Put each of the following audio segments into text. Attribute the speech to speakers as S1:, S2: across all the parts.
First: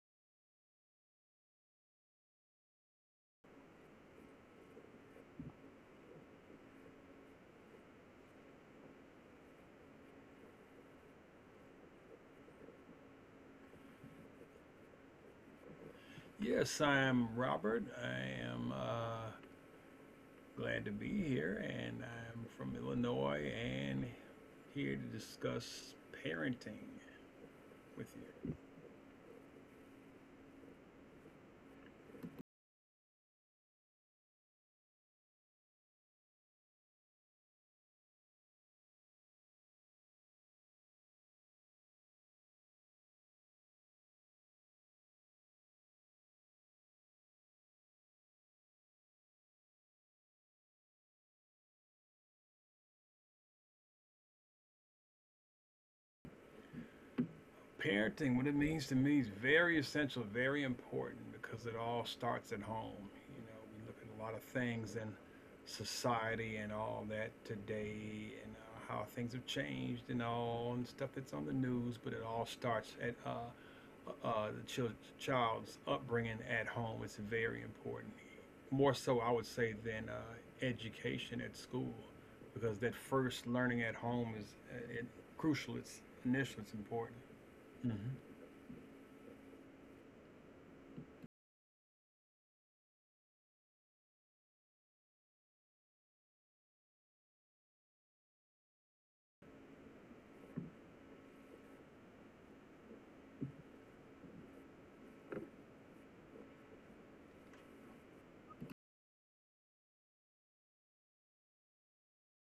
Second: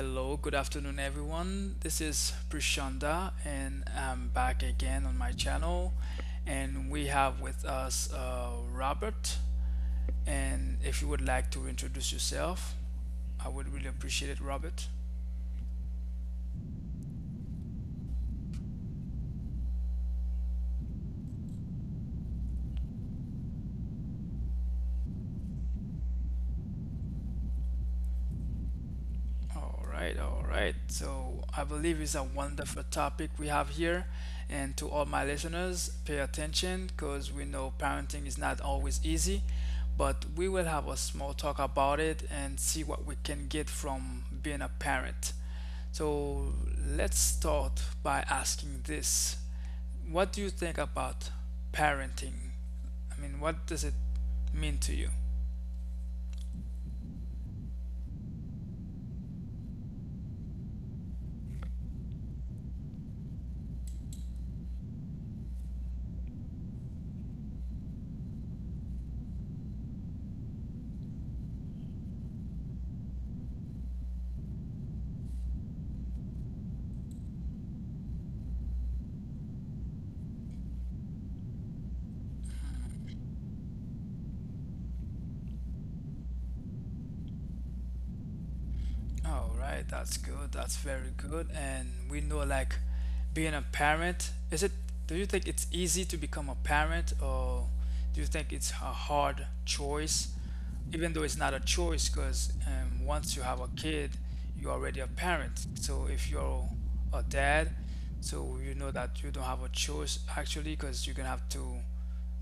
S1: hello, good afternoon, everyone. This is Prashanda, and I'm back again on my channel. And we have with us Robert. And if you would like to introduce yourself, I would really appreciate it, Robert.
S2: Yes, I'm Robert. I am glad to be here, and I'm from Illinois and here to discuss parenting with you.
S1: All right, all right. So I believe it's a wonderful topic we have here. And to all my listeners, pay attention because we know parenting is not always easy, but we will have a small talk about it and see what we can get from being a parent. So let's start by asking this. What do you think about parenting? I mean, what does it mean to you?
S2: Parenting, what it means to me is very essential, very important because it all starts at home. You know, we look at a lot of things in society and all that today, and how things have changed and all and stuff that's on the news, but it all starts at uh, uh, the chil- child's upbringing at home. It's very important. More so, I would say, than education at school, because that first learning at home is uh, it, crucial. It's initial, it's important. Mm-hmm.
S1: All right, that's good. That's very good. And we know like being a parent, is it, do you think it's easy to become a parent or do you think it's a hard choice? Even though it's not a choice, because once you have a kid, you're already a parent. So if you're a dad, so you know that you don't have a choice actually, because you're gonna have to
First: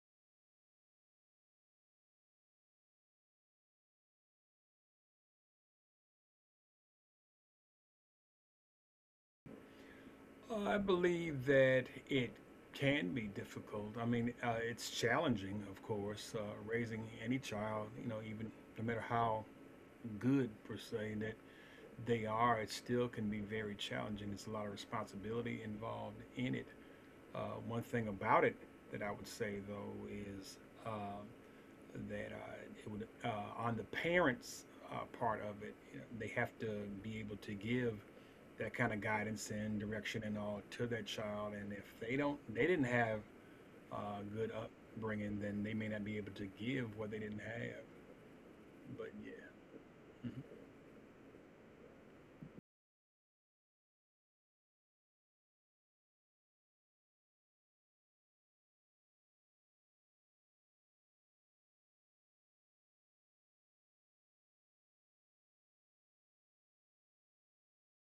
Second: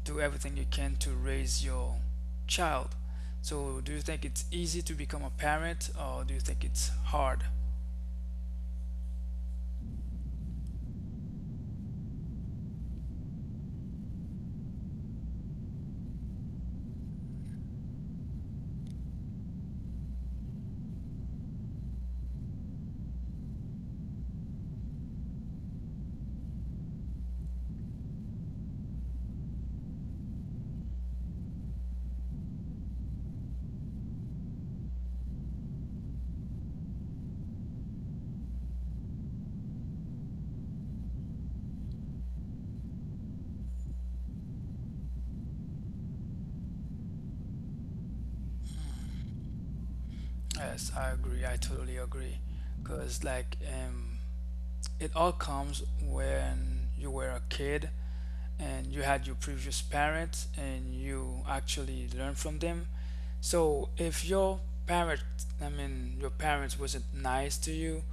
S1: do everything you can to raise your child. So, do you think it's easy to become a parent, or do you think it's hard?
S2: I believe that it can be difficult. I mean, it's challenging, of course, raising any child, you know, even no matter how good, per se, that they are, it still can be very challenging. There's a lot of responsibility involved in it. One thing about it that I would say, though, is uh, that it would, on the parents' part of it, you know, they have to be able to give that kind of guidance and direction and all to that child. And if they don't, they didn't have good upbringing, then they may not be able to give what they didn't have. But yeah,
S1: Yes, I agree. I totally agree. Because, like, it all comes when you were a kid and you had your previous parents and you actually learn from them. So if your parent, I mean your parents wasn't nice to you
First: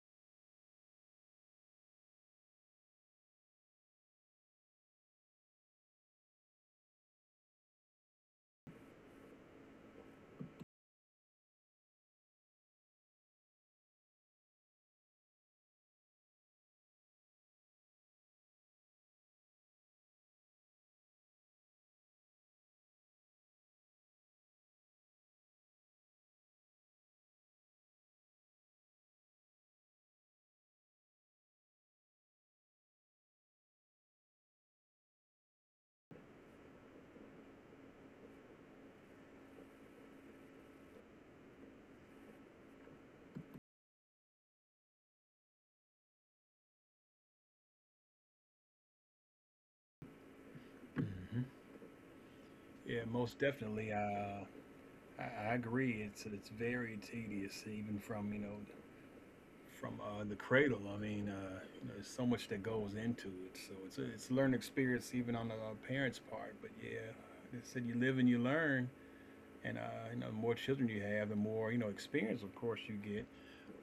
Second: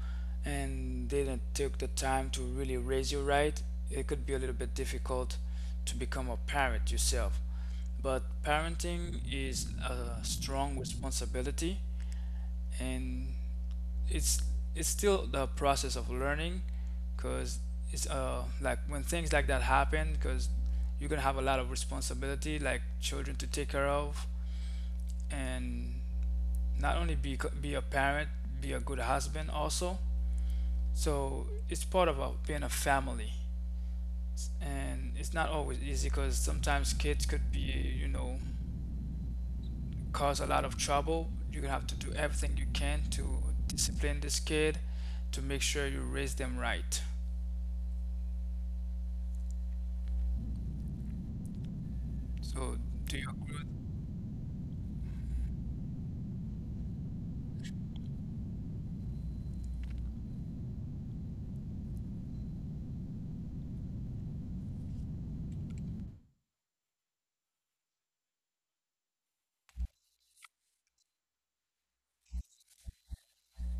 S1: and didn't take the time to really raise you right, it could be a little bit difficult to become a parent yourself. But parenting is a strong responsibility, and it's it's still the process of learning, because it's like when things like that happen. Because you're gonna have a lot of responsibility, like children to take care of, and not only be a parent, be a good husband also. So it's part of a, being a family, and it's not always easy because sometimes kids could be, you know, cause a lot of trouble. You're gonna have to do everything you can to discipline this kid, to make sure you raise them right. So,
S2: yeah,
S1: do you
S2: most
S1: agree? With-
S2: definitely. Uh, I agree. It's very tedious, even from you know from the cradle. I mean, you know, there's so much that goes into it. So it's a learning experience even on the parents' part. But yeah, like I said, you live and you learn, and you know, the more children you have, the more you know experience, of course, you get.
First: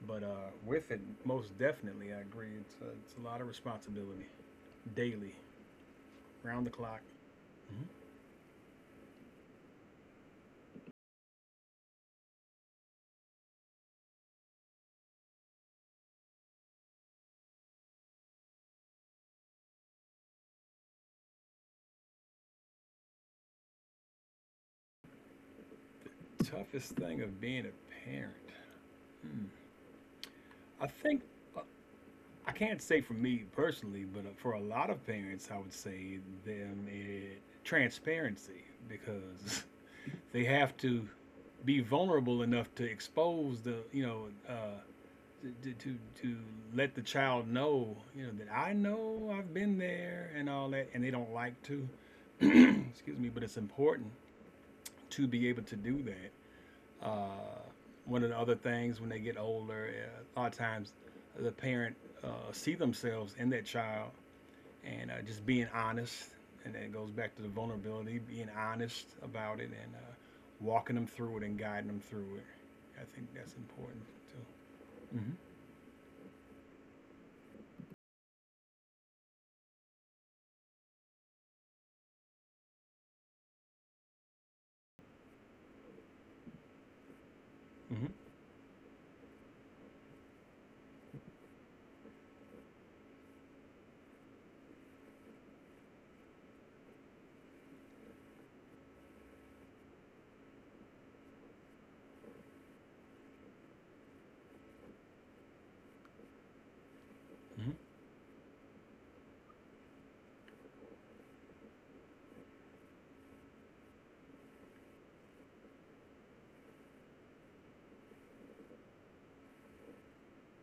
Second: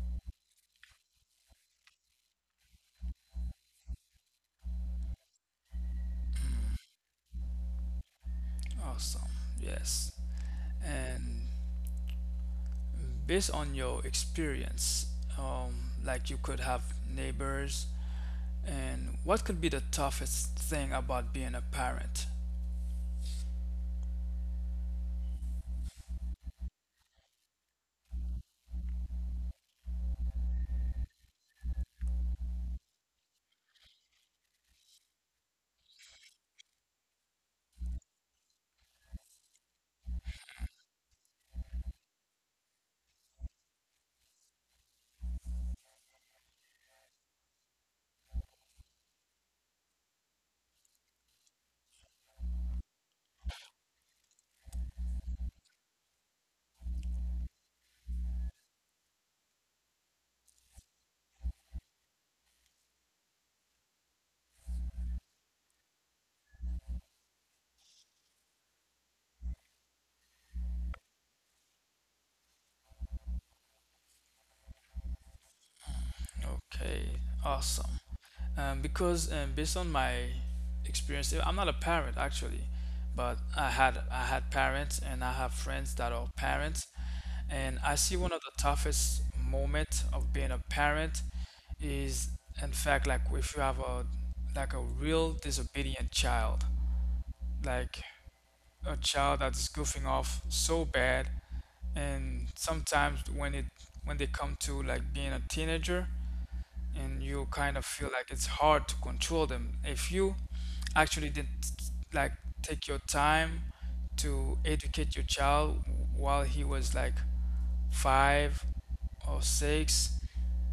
S2: But with it, most definitely, I agree. It's a lot of responsibility daily, round the clock.
S1: Awesome. Yes. And based on your experience, like you could have neighbors, and what could be the toughest thing about being a parent?
S2: Mm-hmm. Toughest thing of being a parent, I think. uh, I can't say for me personally, but for a lot of parents, I would say them eh, transparency, because they have to be vulnerable enough to expose the you know to, to to let the child know, you know, that I know I've been there and all that, and they don't like to. Excuse me, but it's important to be able to do that. Uh, One of the other things, when they get older, a lot of times the parent see themselves in that child, and just being honest, and that goes back to the vulnerability, being honest about it, and walking them through it and guiding them through it. I think that's important too. Mm-hmm.
S1: Okay, awesome. Because based on my experience, I'm not a parent actually, but I had parents and I have friends that are parents, and I see
S2: Mm-hmm.
S1: one of the toughest moment of being a parent is in fact like if you have a like a real disobedient child, like a child that's goofing off so bad, and sometimes when it when they come to like being a teenager and you kind
S2: Mm-hmm.
S1: of feel like it's hard to control them. If you actually did like take your time to educate your child while he was like five or six,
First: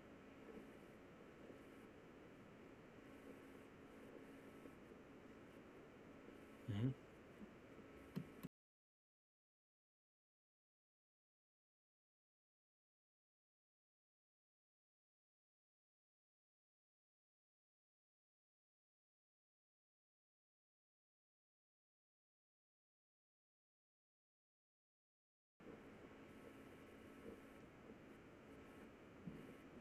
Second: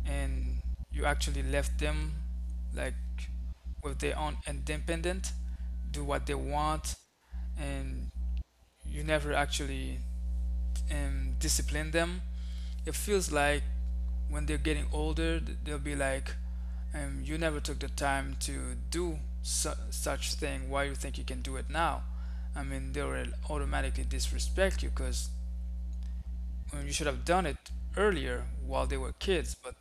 S1: and you actually left them like with their own independent, do what they
S2: Mm-hmm.
S1: want, and you never actually and discipline them, it feels like when they're getting older, they'll be like, "You never took the time to do su- such thing. Why you think you can do it now?" I mean, they'll automatically disrespect you because you should have done it earlier while they were kids. But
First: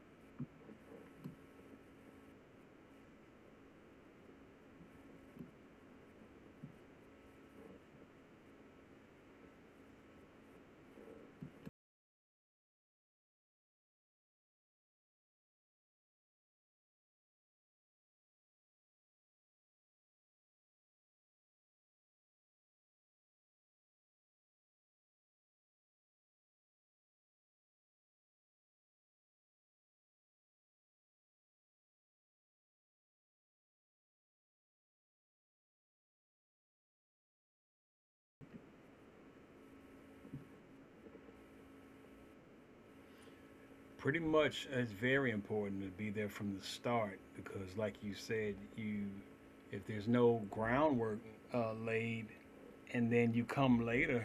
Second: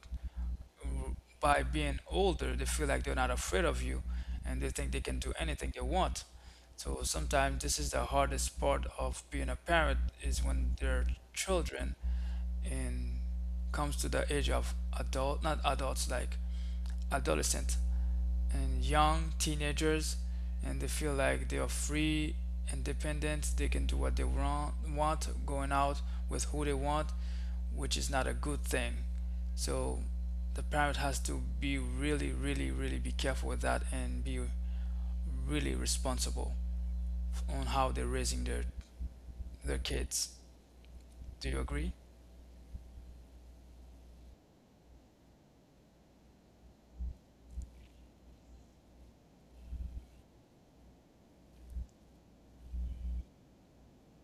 S1: by being older, they feel like they're not afraid of you, and they think they can do anything they want. So sometimes this is the hardest part of being a parent is when their children and comes to the age of adult, not adults, like adolescent and young teenagers, and they feel like they are free, independent, they can do what they want, going out with who they want, which is not a good thing. So the parent has to be really, really, really be careful with that and be really responsible on how they're raising their kids. Do you agree?
S2: Pretty much. It's very important to be there from the start, because like you said, you if there's no groundwork laid and then you come later,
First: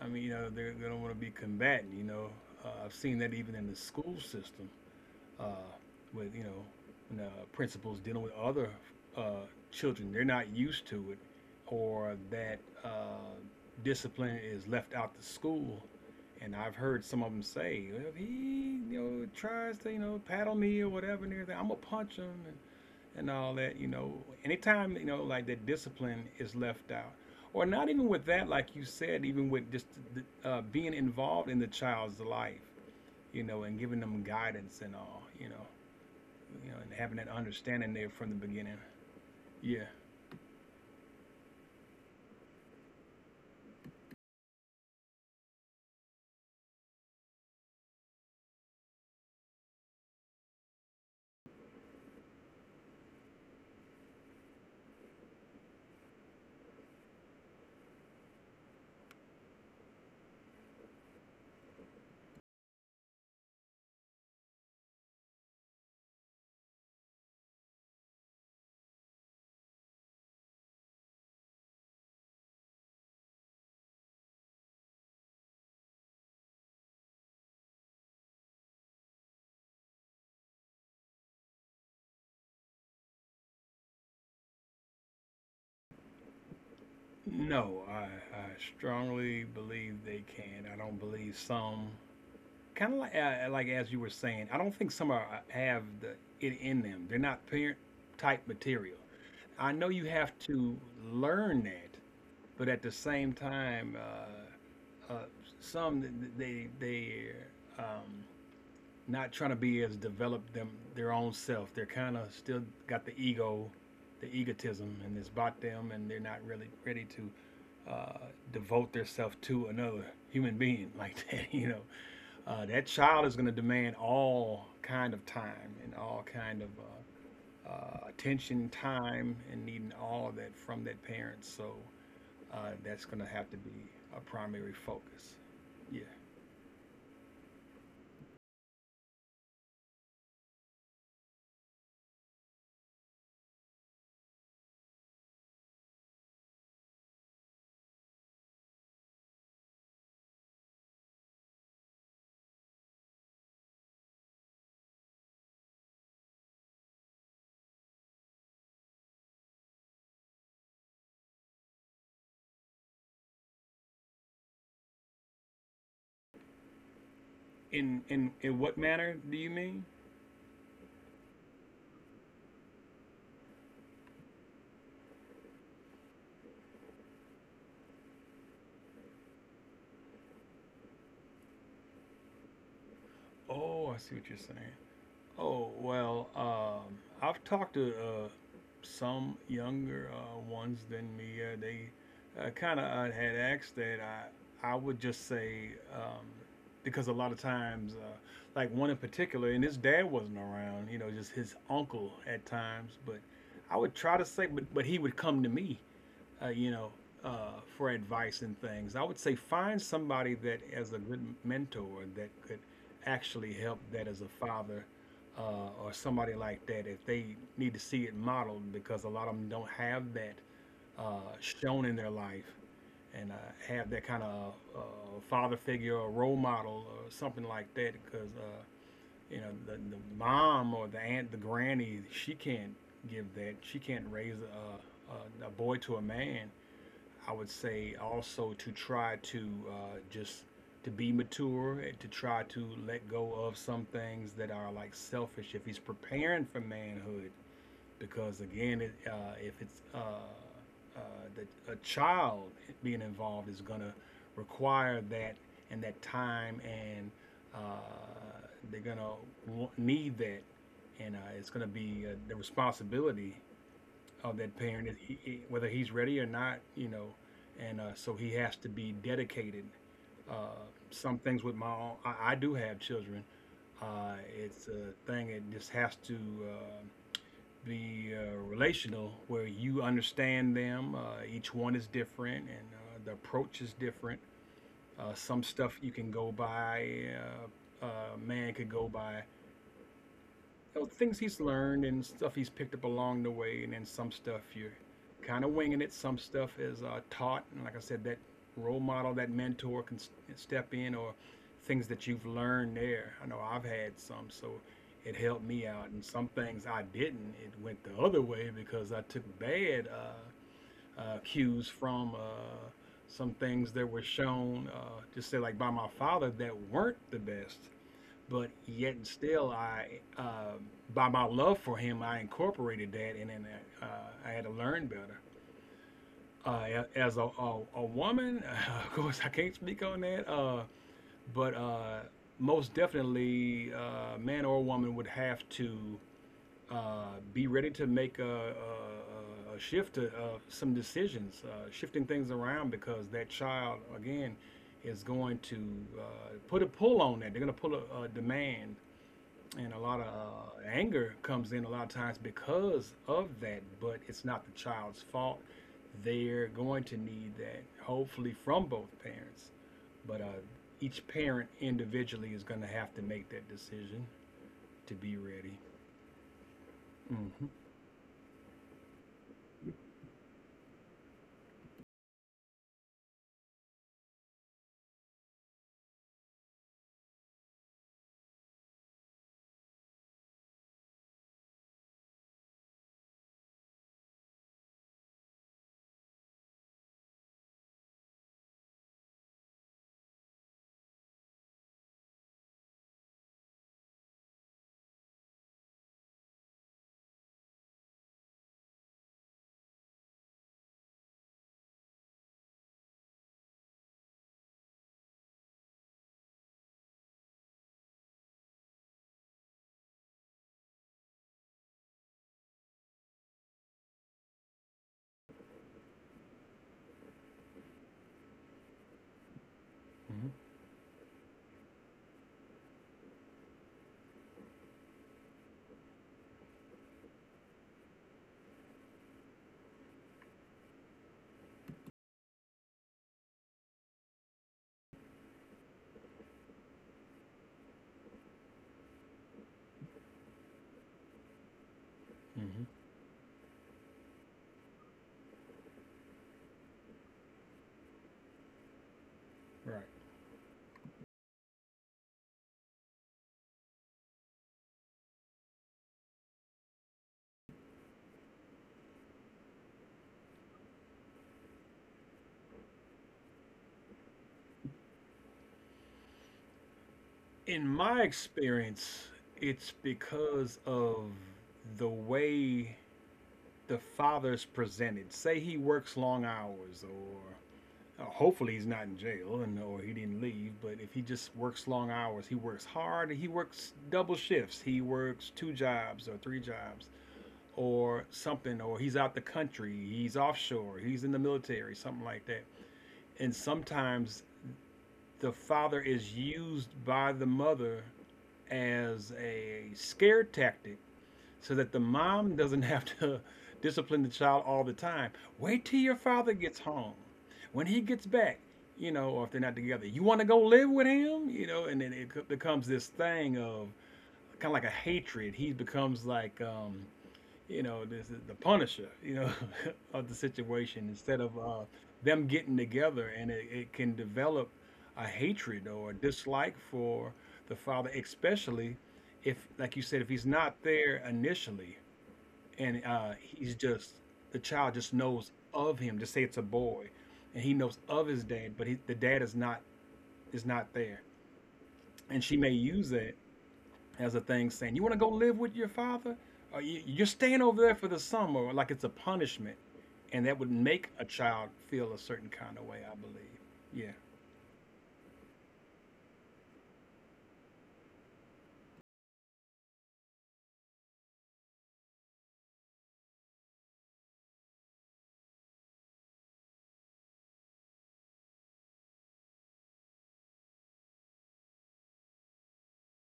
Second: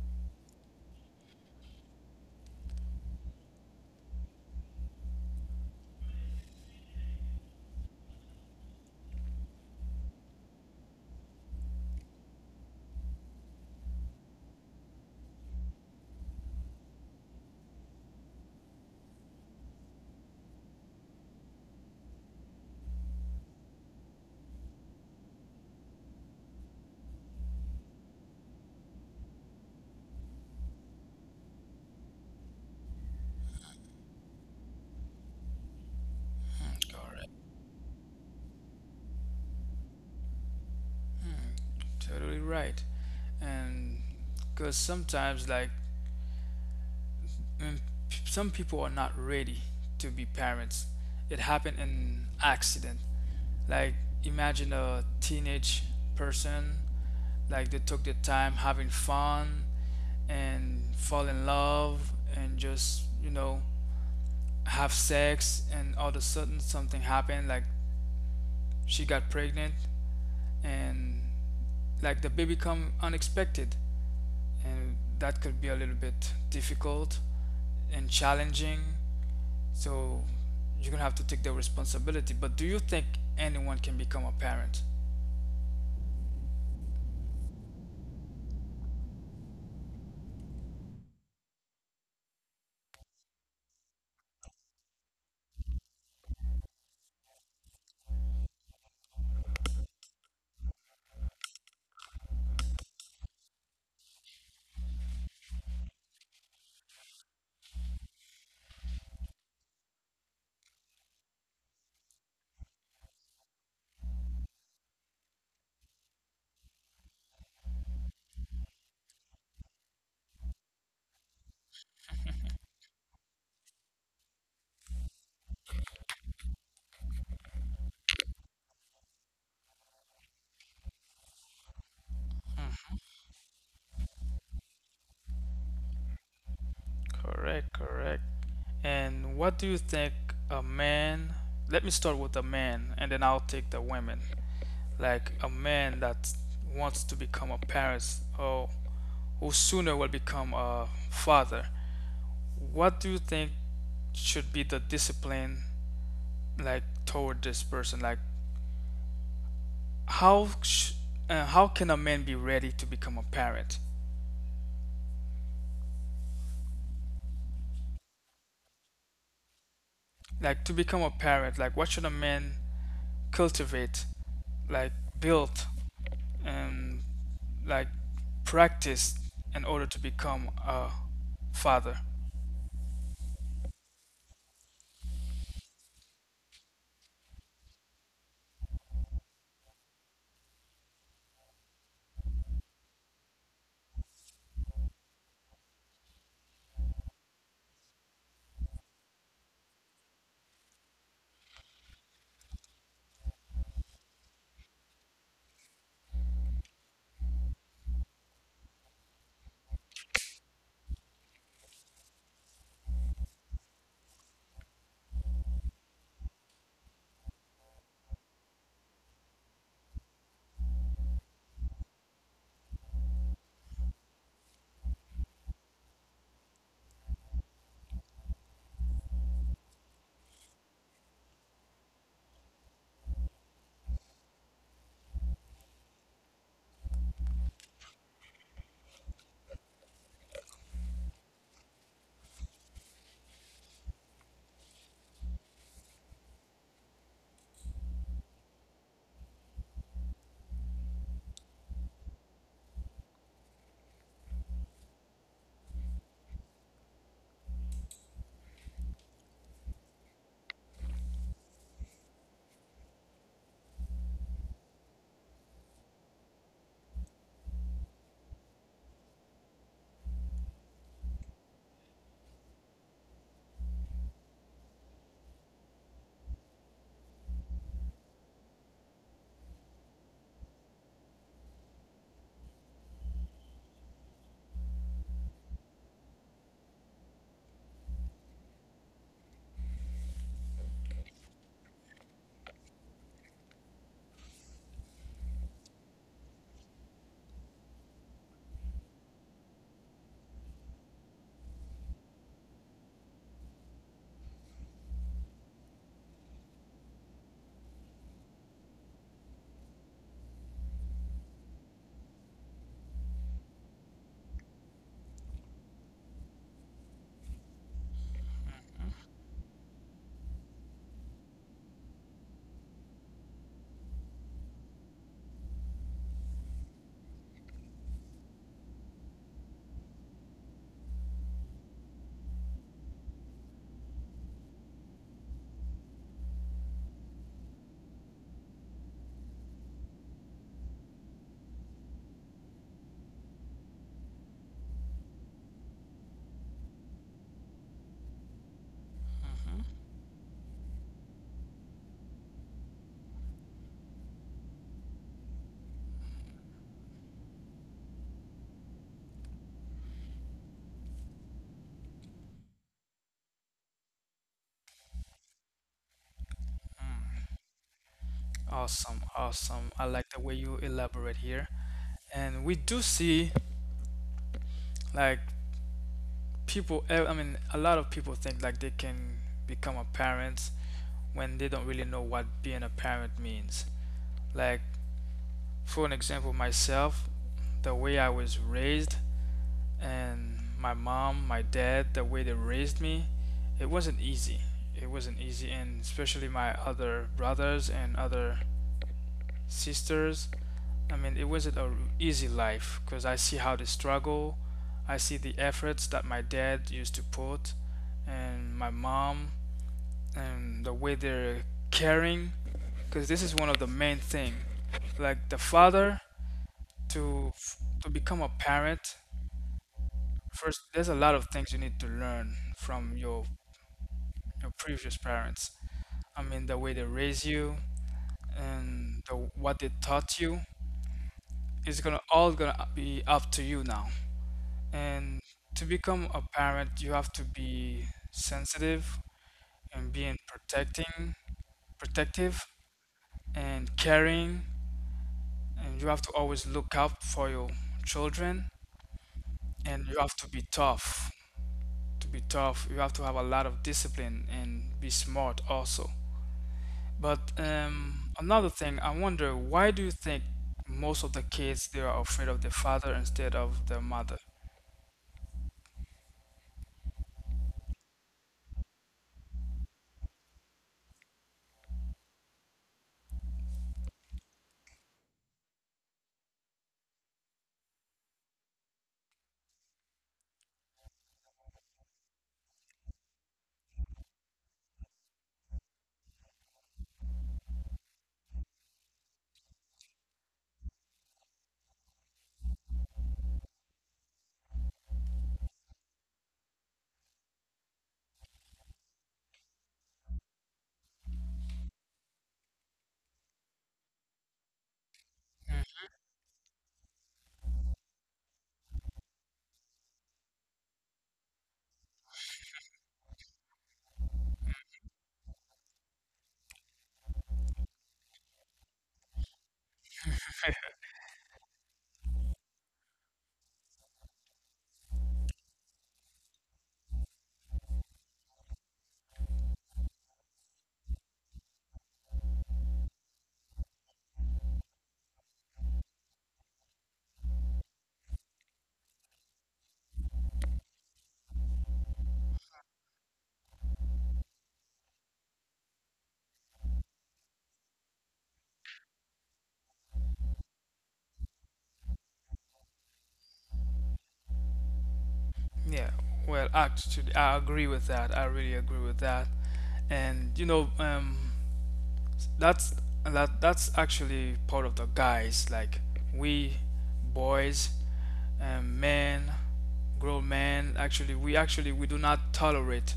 S2: I mean, you know, they're, they don't want to be combatant, you know. I've seen that even in the school system, uh, with you know when, principals dealing with other uh, children. They're not used to it, or that discipline is left out the school. And I've heard some of them say, well, if he you know tries to you know paddle me or whatever, and everything, I'm gonna punch him, and all that. You know, anytime you know like that, discipline is left out. Or not even with that, like you said, even with just being involved in the child's life, you know, and giving them guidance and all, you know, you know, and having
S1: All
S2: that
S1: right.
S2: understanding there from the beginning. Yeah.
S1: Totally right. And because sometimes, like, mm, p- some people are not ready to be parents. It happened in accident. Like, imagine a teenage person, like, they took their time having fun and fall in love and just, you know, have sex. And all of a sudden, something happened. Like, she got pregnant and, like, the baby come unexpected, and that could be a little bit difficult and challenging. So you're gonna have to take the responsibility. But do you think anyone can become a parent?
S2: No, I strongly believe they can. I don't believe some. Kind of like as you were saying, I don't think some are have the it in them. They're not parent type material. I know you have to learn that, but at the same time, uh, some th- th- they um, not trying to be as developed them their own self. They're kind of still got the ego, the egotism, and it's bought them, and they're not really ready to devote themselves to another human being like that. You know, that child is going to demand all kind of time and all kind of attention, time, and needing all of that from that parent. So that's going to have to be a primary focus. Yeah.
S1: Correct, correct. And what do you think a man? Let me start with a man, and then I'll take the women. Like a man that wants to become a parent, or who sooner will become a father. What do you think should be the discipline like toward this person? Like how sh- how can a man be ready to become a parent,
S2: In what manner do you mean?
S1: like to become a parent, like what should a man cultivate, like build, and like practice in order to become a father?
S2: Oh, I see what you're saying. Oh well, I've talked to some younger ones than me. They kind of had asked that. I would just say because a lot of times, like one in particular, and his dad wasn't around. You know, just his uncle at times. But I would try to say, but he would come to me you know, for advice and things. I would say find somebody that as a good mentor that could actually help that as a father, uh, or somebody like that, if they need to see it modeled, because a lot of them don't have that uh, shown in their life, and have that kind of father figure or role model or something like that, because you know the mom or the aunt the granny, she can't give that, she can't raise a boy to a man. I would say also to try to just to be mature and to try to let go of some things that are like selfish. If he's preparing for manhood, because again, it, if it's uh, the, a child being involved is gonna require that and that time, and they're gonna need that, and it's gonna be the responsibility of that parent, whether he's ready or not, you know, and so he has to be dedicated. Uh, some things with my own, I do have children. It's a thing that just has to be relational, where you understand them. Each one is different, and the approach is different. Some stuff you can go by, man could go by, you know, things he's learned and stuff he's picked up along the way, and then some stuff you're kind of winging it. Some stuff is taught, and like I said, that role model, that mentor can step in, or things that you've learned there. I know I've had some, so it helped me out, and some things I didn't. It went the other way because I took bad cues from. Some things that were shown, just say like by my father, that weren't the best, but yet and still, I uh, by my love for him, I incorporated that, and then uh, I had to learn better. As a woman, of course, I can't speak on that, but most definitely, man or woman would have to uh, be ready to make a shift to some decisions, shifting things around, because that child, again, is going to put a pull on that. They're going to pull a demand, and a
S1: Hmm.
S2: lot of anger comes in a lot of times because of that, but it's not the child's fault. They're going to need that, hopefully from both parents, but each parent individually is going to have to make that decision to be ready. Mm-hmm,
S1: Awesome, awesome. I like the way you elaborate here. And we do see like people I mean a lot of people think like they can become a parent when they don't really know what being a parent means. Like, for an example, myself, the way I was raised, and my mom, my dad, the way they raised me, it wasn't easy. It wasn't easy, and especially my other brothers and other sisters. I mean, it wasn't an easy life because I see how they struggle. I see the efforts that my dad used to put, and my mom, and the way they're caring, because this is one of the main thing. Like the father to f- to become a parent,
S2: mm-hmm,
S1: first there's a lot of things you need to learn from your previous parents. I mean the way they raise you, and the, what they taught you is gonna all gonna be up to you now. And to become a parent you have to be sensitive and being protecting, protective,
S2: mm-hmm.
S1: and caring, and you have to always look out for your children,
S2: Right.
S1: and you have to be tough. To be tough, you have to have a lot of discipline and be smart also. But another thing, I wonder why do you think most of the kids they are afraid of their father instead of their mother?
S2: In my experience, it's because of the way the father's presented. Say he works long hours, or hopefully he's not in jail and or he didn't leave, but if he just works long hours, he works hard, he works double shifts, he works two jobs or three jobs or something, or he's out the country, he's offshore, he's in the military, something like that. And sometimes the father is used by the mother as a scare tactic, so that the mom doesn't have to discipline the child all the time. Wait
S1: Mm.
S2: till your father gets home. When he gets back, you know, or if they're not together, you want to go live with him, you know, and then becomes this thing of kind of like a hatred. He becomes like, you know, this is the punisher, you know, of the situation, instead of them getting together, and it can develop a hatred or a dislike for the father, especially if, like you said, if he's not there initially, and he's just the child just knows of him. Just say it's a boy, and he knows of his dad, but the dad is not there. And she may use that as a thing, saying, "You want to go live with your father? Or you're staying over there for the summer, like it's a punishment." And that would make a child feel a certain kind of way, I believe. Yeah.
S1: Yeah, well, actually, I agree with that. I really agree with that. And you know, that's that's actually part of the guys. Like we boys, men, grown men. Actually we do not tolerate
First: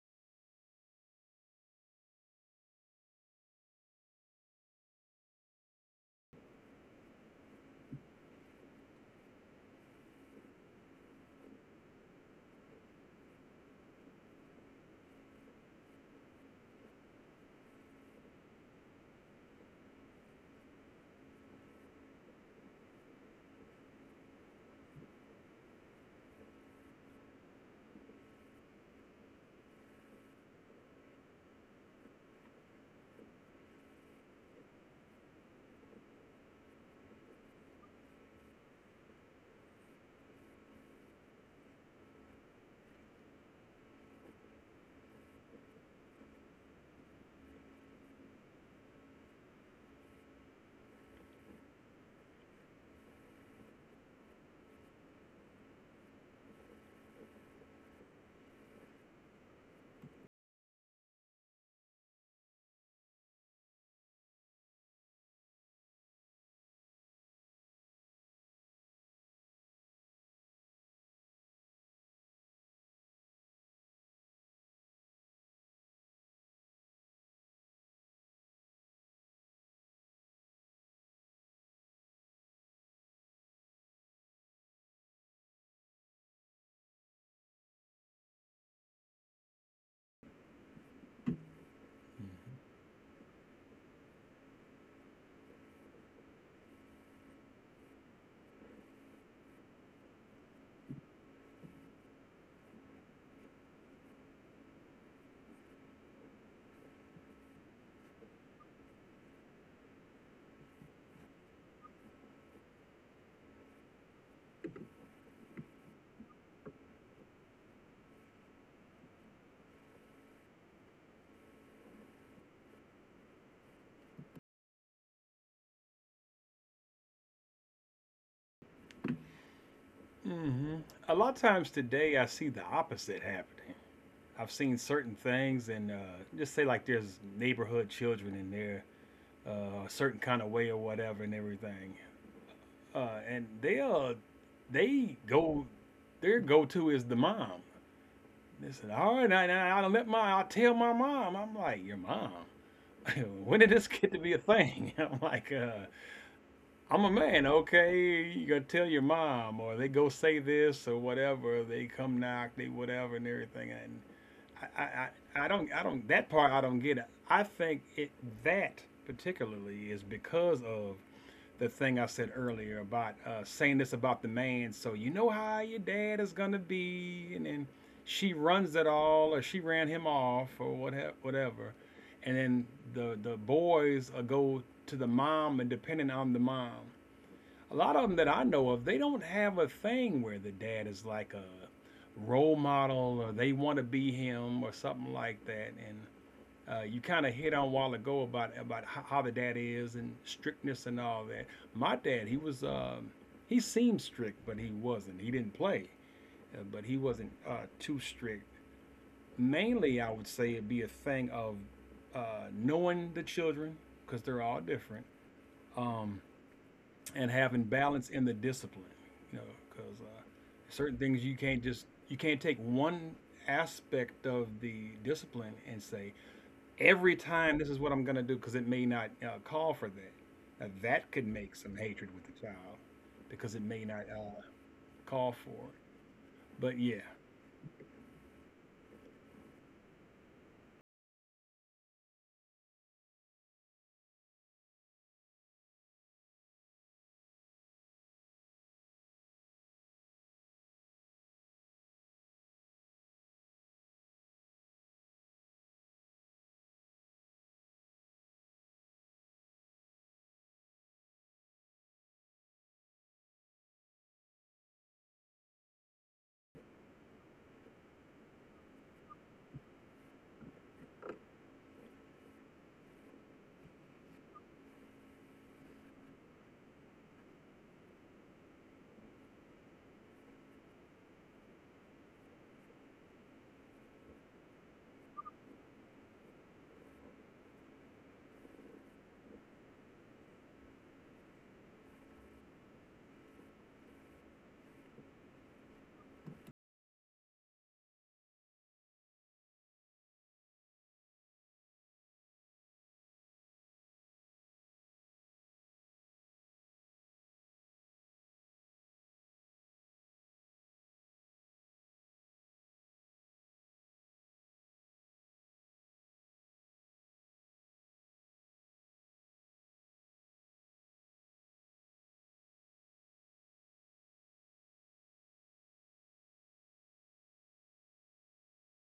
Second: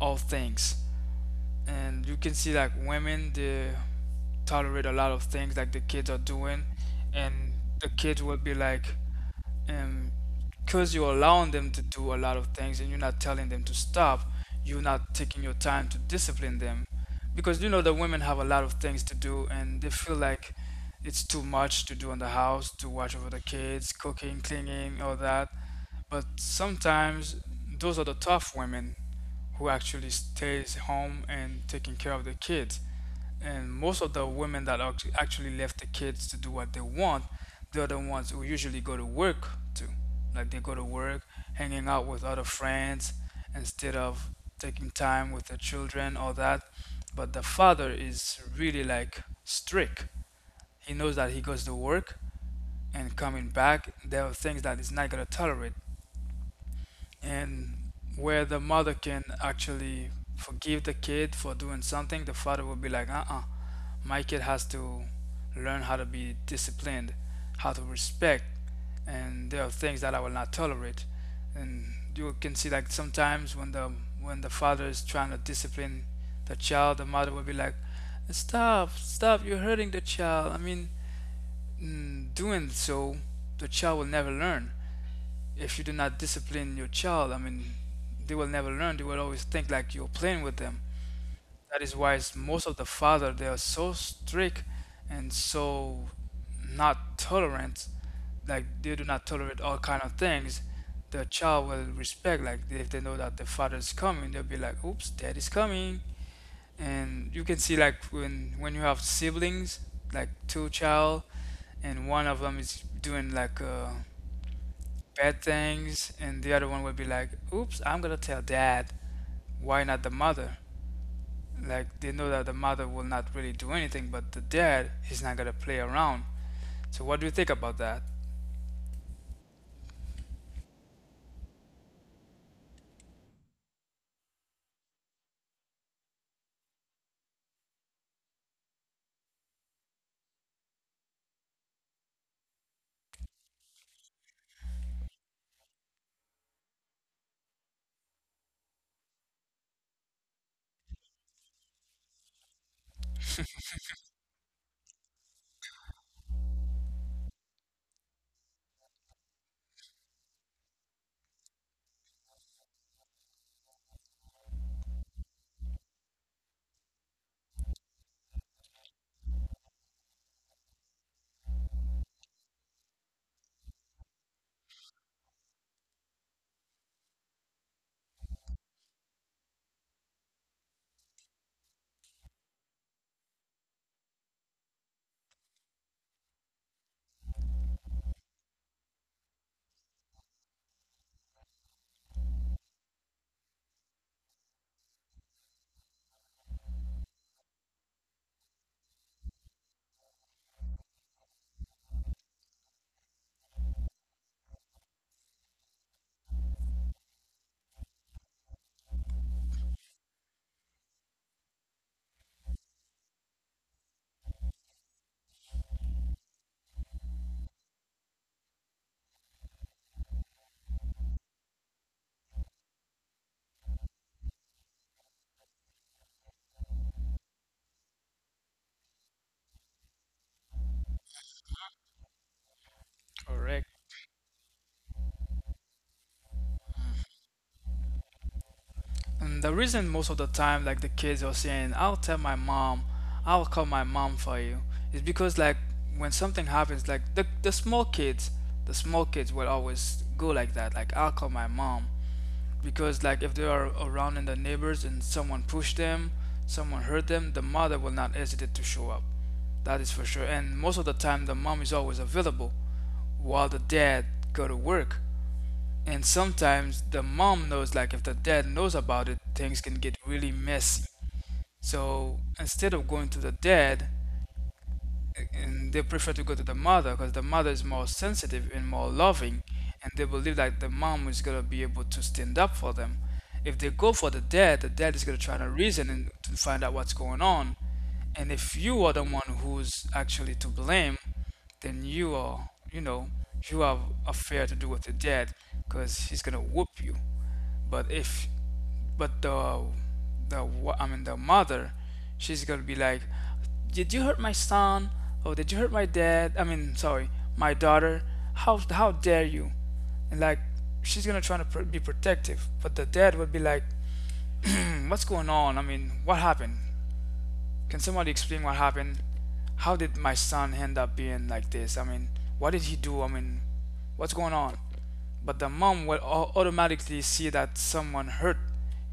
S1: all things. And you can see like women they tolerate a lot of things like the kids are doing, and the kids will be like um because you're allowing them to do a lot of things and you're not telling them to stop. You're not taking your time to discipline them, because you know the women have a lot of things to do and they feel like it's too much to do in the house to watch over the kids, cooking, cleaning, all that. But sometimes those are the tough women who actually stays home and taking care of the kids. And most of the women that act- actually left the kids to do what they want, they are the ones who usually go to work too. Like they go to work, hanging out with other friends, instead of taking time with their children, all that. But the father is really like strict. He knows that he goes to work, and coming back there are things that he's not going to tolerate. And where the mother can actually forgive the kid for doing something, the father will be like, uh-uh, my kid has to learn how to be disciplined, how to respect, and there are things that I will not tolerate. And you can see like sometimes when the father is trying to discipline the child, the mother will be like, "Stop, stop! You're hurting the child." I mean, doing so, the child will never learn. If you do not discipline your child, I mean, they will never learn. They will always think like you're playing with them. That is why s- most of the father they are so strict and so not tolerant. Like they do not tolerate all kind of things. The child will respect. Like if they know that the father is coming, they'll be like, "Oops, dad is coming." And you can see like when you have siblings, like two child, and one of them is doing like bad things, and the other one will be like, "Oops, I'm gonna tell dad." Why not the mother? Like they know that the mother will not really do anything, but the dad he's not gonna play around. So what do you think about that?
S2: hmm A lot of times today, I see the opposite happening. I've seen certain things, and just say like there's neighborhood children in there uh, a certain kind of way or whatever and everything. And they go, their go-to is the mom. They said, "All right, now I don't let I tell my mom." I'm like, "Your mom? When did this get to be a thing?" I'm like, I'm a man, okay? You gotta tell your mom, or they go say this or whatever. They come knock, they whatever and everything." And I, I, I don't, I Don't. That part I don't get. I think it that particularly is because of the thing I said earlier about saying this about the man, so you know how your dad is gonna be, and then she runs it all, or she ran him off, or whatever, whatever, and then the boys go to the mom, and depending on the mom, a lot of them that I know of, they don't have a thing where the dad is like a role model, or they want to be him, or something like that, and you kind of hit on a while ago about how the dad is and strictness and all that. My dad, he was he seemed strict, but he wasn't. He didn't play, but he wasn't too strict. Mainly, I would say it'd be a thing of knowing the children because they're all different, um, and having balance in the discipline. You know, because certain things you can't take one aspect of the discipline and say every time this is what I'm going to do because it may not call for that. Now, that could make some hatred with the child because
S1: Correct.
S2: it may not call for it. But yeah,
S1: And the reason most of the time, like the kids are saying, "I'll tell my mom, I'll call my mom for you," is because like when something happens, like the small kids, the small kids will always go like that, like "I'll call my mom," because like if they are around in the neighbors and someone push them, someone hurt them, the mother will not hesitate to show up. That is for sure. And most of the time, the mom is always available while the dad go to work. And sometimes the mom knows, like if the dad knows about it, things can get really messy. So instead of going to the dad, and they prefer to go to the mother because the mother is more sensitive and more loving, and they believe that the mom is going to be able to stand up for them. If they go for the dad, the dad is going to try to reason and to find out what's going on. And if you are the one who's actually to blame, then you, are you know, you have a fair to do with the dad because he's going to whoop you. But if, but the wa- I mean the mother, she's gonna be like, "Did you hurt my son? Oh, did you hurt my dad? I mean, sorry, my daughter. How dare you?" And like, she's gonna try to be protective, but the dad would be like, "What's going on? I mean, what happened? Can somebody explain what happened? How did my son end up being like this? I mean, what did he do? I mean, what's going on?" But the mom will automatically see that someone hurt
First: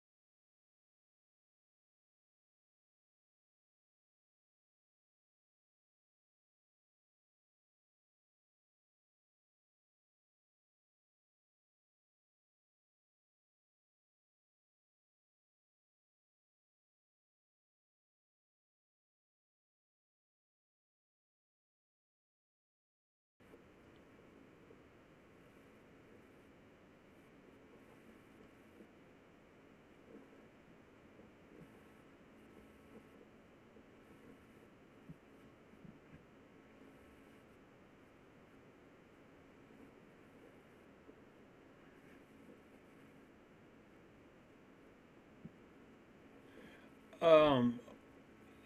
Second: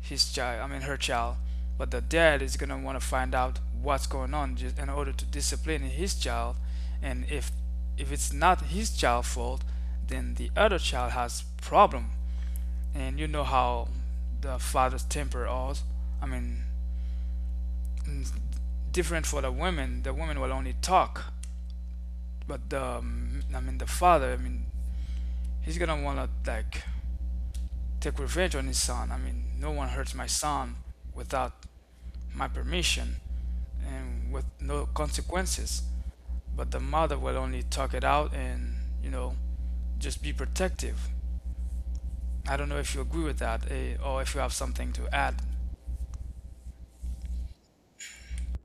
S1: his child, I mean, her child. But the dad is gonna want to find out what's going on just in order to discipline his child. And if it's not his child's fault, then the other child has problem. And you know how the father's temper is. I mean, mm, different for the women. The women will only talk, but the I mean the father. I mean he's gonna wanna like take revenge on his son. I mean, no one hurts my son without my permission and with no consequences. But the mother will only talk it out and, you know, just be protective. I don't know if you agree with that, eh, or if you have something to add.
S2: um,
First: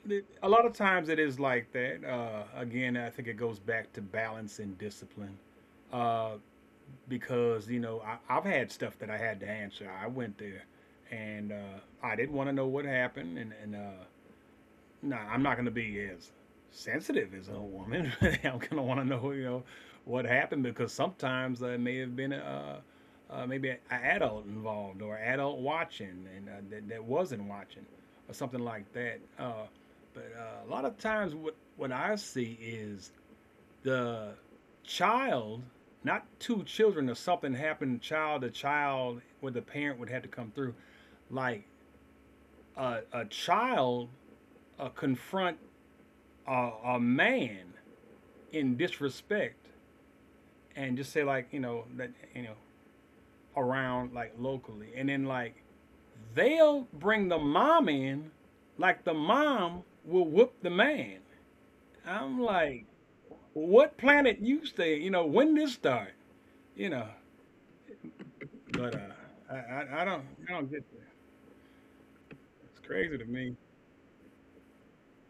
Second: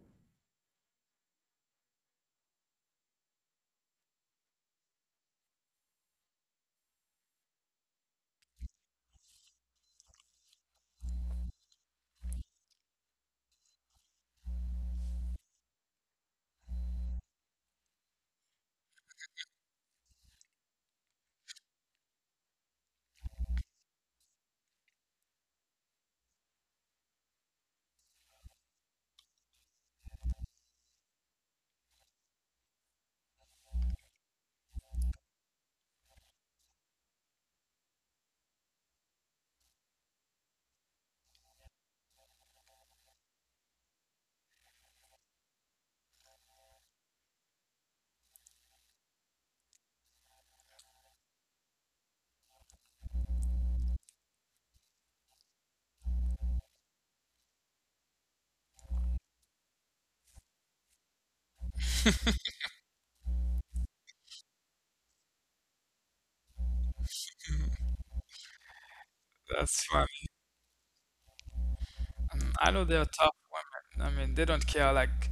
S2: a lot of times it is like that. Again, I think it goes back to balance and discipline uh, because, you know, I've had stuff that I had to answer. I went there and I didn't want to know what happened. And no, I'm not going to be as sensitive as a woman. I'm going to want to know, you know, what happened because sometimes there may have been maybe an adult involved or adult watching and that wasn't watching or something like that. But a lot of times, what I see is the child, not two children or something happened child to child where the parent would have to come through. Like a child confront a man in disrespect and just say like you know that you know around like locally and then like they'll bring the mom in, like the mom will whoop the man. I'm like, what planet you stay? You know, when this start? You know, but
S1: That's
S2: I don't
S1: funny.
S2: I Don't get that.
S1: I know
S2: It's
S1: they're
S2: crazy to
S1: tough
S2: me.
S1: women. I mean, they don't care. Like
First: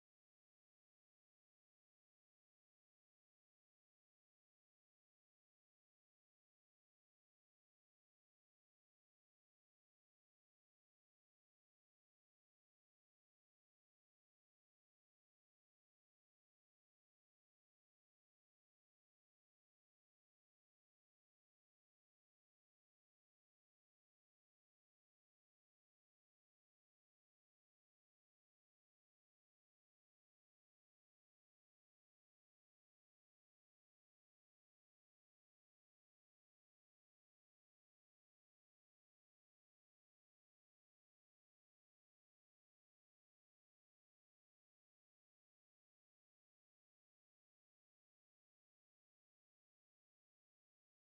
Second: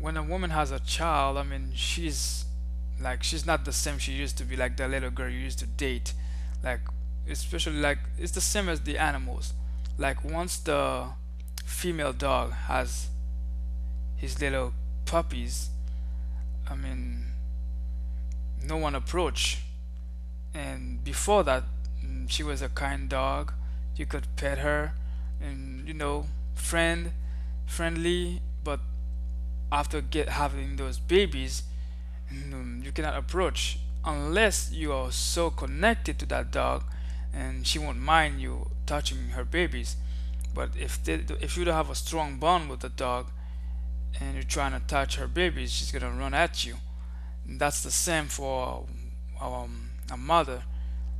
S1: when a woman has a child, I mean, she's like she's not the same she used to be, like the little girl you used to date. Like especially like it's the same as the animals. Like once the female dog has his little puppies, I mean, no one approach. And before that, she was a kind dog. You could pet her, and you know, friend, friendly. But after get having those babies, you cannot approach unless you are so connected to that dog and she won't mind you touching her babies. But if they, if you don't have a strong bond with the dog and you're trying to touch her babies, she's gonna run at you. And that's the same for a mother.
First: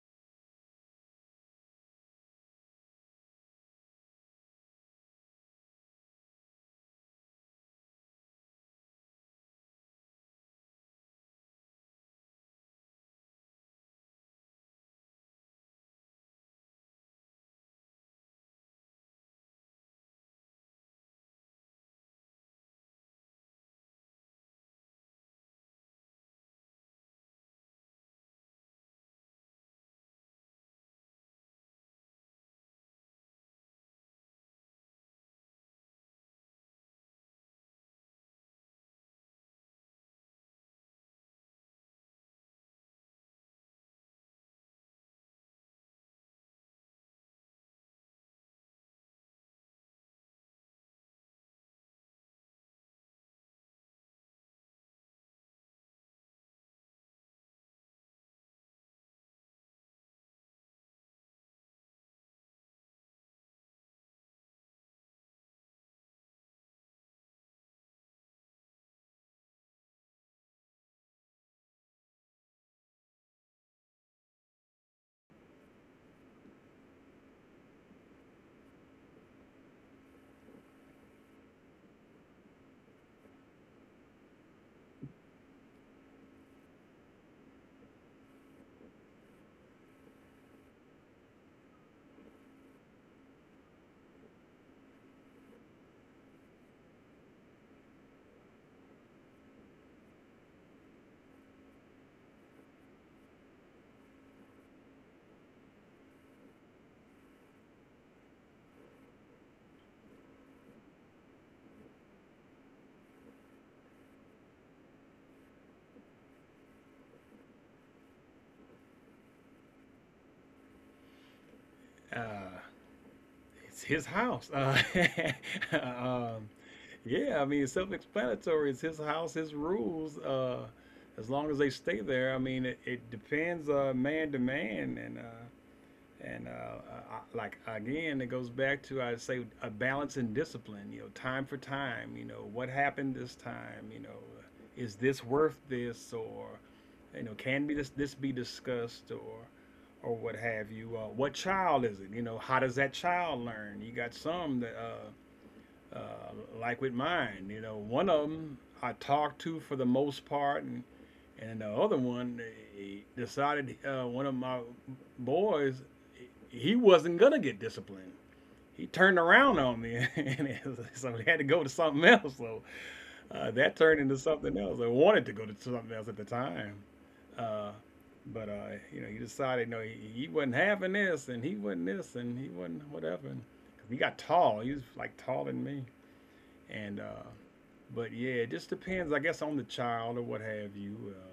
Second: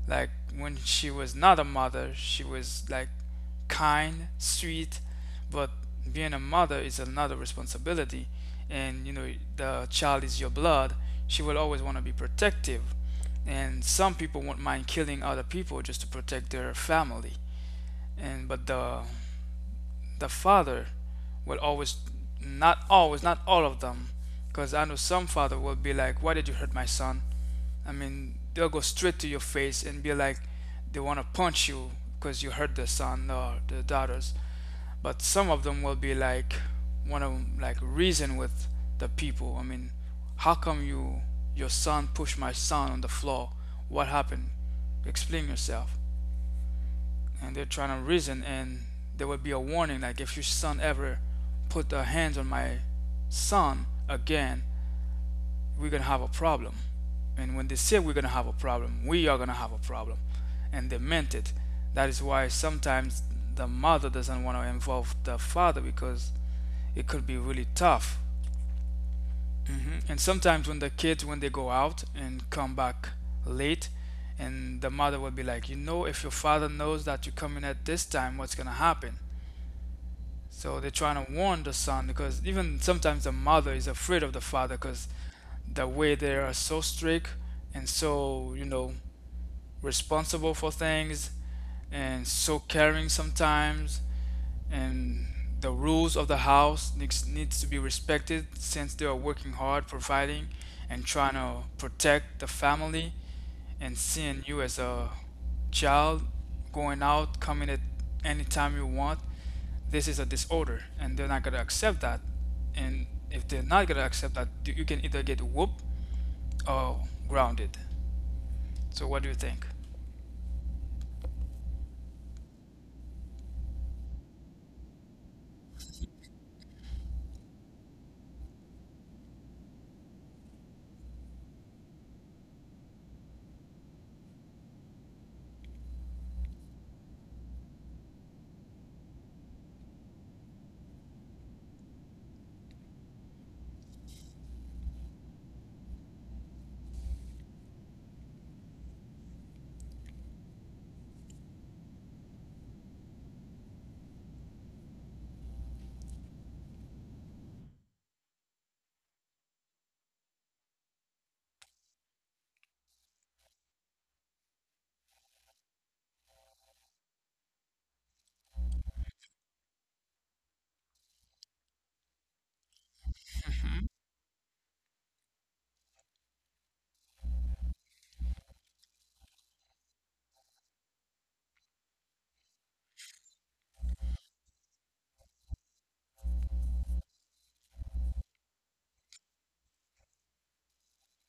S1: Like when she was not a mother, she was like kind, sweet, but being a mother is another responsibility. And you know, the child is your blood. She will always want to be protective. And some people won't mind killing other people just to protect their family. And but the father will always, not always, not all of them, because I know some father will be like, why did you hurt my son? I mean, they'll go straight to your face and be like, they want to punch you because you hurt the son or the daughters. But some of them will be like, want to like reason with the people. I mean, how come you, your son pushed my son on the floor? What happened? Explain yourself. And they're trying to reason, and there would be a warning like, if your son ever put their hands on my son again, we're gonna have a problem. And when they say we're gonna have a problem, we are gonna have a problem. And they meant it. That is why sometimes the mother doesn't want to involve the father because it could be really tough. And sometimes when the kids, when they go out and come back late, and the mother will be like, you know, if your father knows that you're coming at this time, what's gonna happen? So they're trying to warn the son because even sometimes the mother is afraid of the father because the way they are so strict and so, you know, responsible for things and so caring sometimes, and the rules of the house needs to be respected since they are working hard providing and trying to protect the family, and seeing you as a child going out coming at any time you want, this is a disorder and they're not going to accept that. And if they're not going to accept that, you can either get whooped, oh, grounded. So what do you think?
S2: uh it's his house. Um Yeah, I mean, it's self-explanatory. It's his house, his rules. As long as they stay there, I mean, it depends man to man, and like again, it goes back to I say a balance and discipline. You know, time for time. You know, what happened this time? You know, is this worth this, or you know, can be this this be discussed, or what have you? What child is it? You know, how does that child learn? You got some that. Uh, like with mine. You know, one of them I talked to for the most part, and the other one he decided one of my boys he wasn't gonna get disciplined. He turned around on me, and so we had to go to something else. So that
S1: Mhm.
S2: turned into something else. I wanted to go to something else at the time, uh, but you know, he decided no, he wasn't having this, and he wasn't this, and he wasn't whatever. And 'cause he got tall. He was like taller than me, and but yeah, it just depends, I guess, on the child or what have you.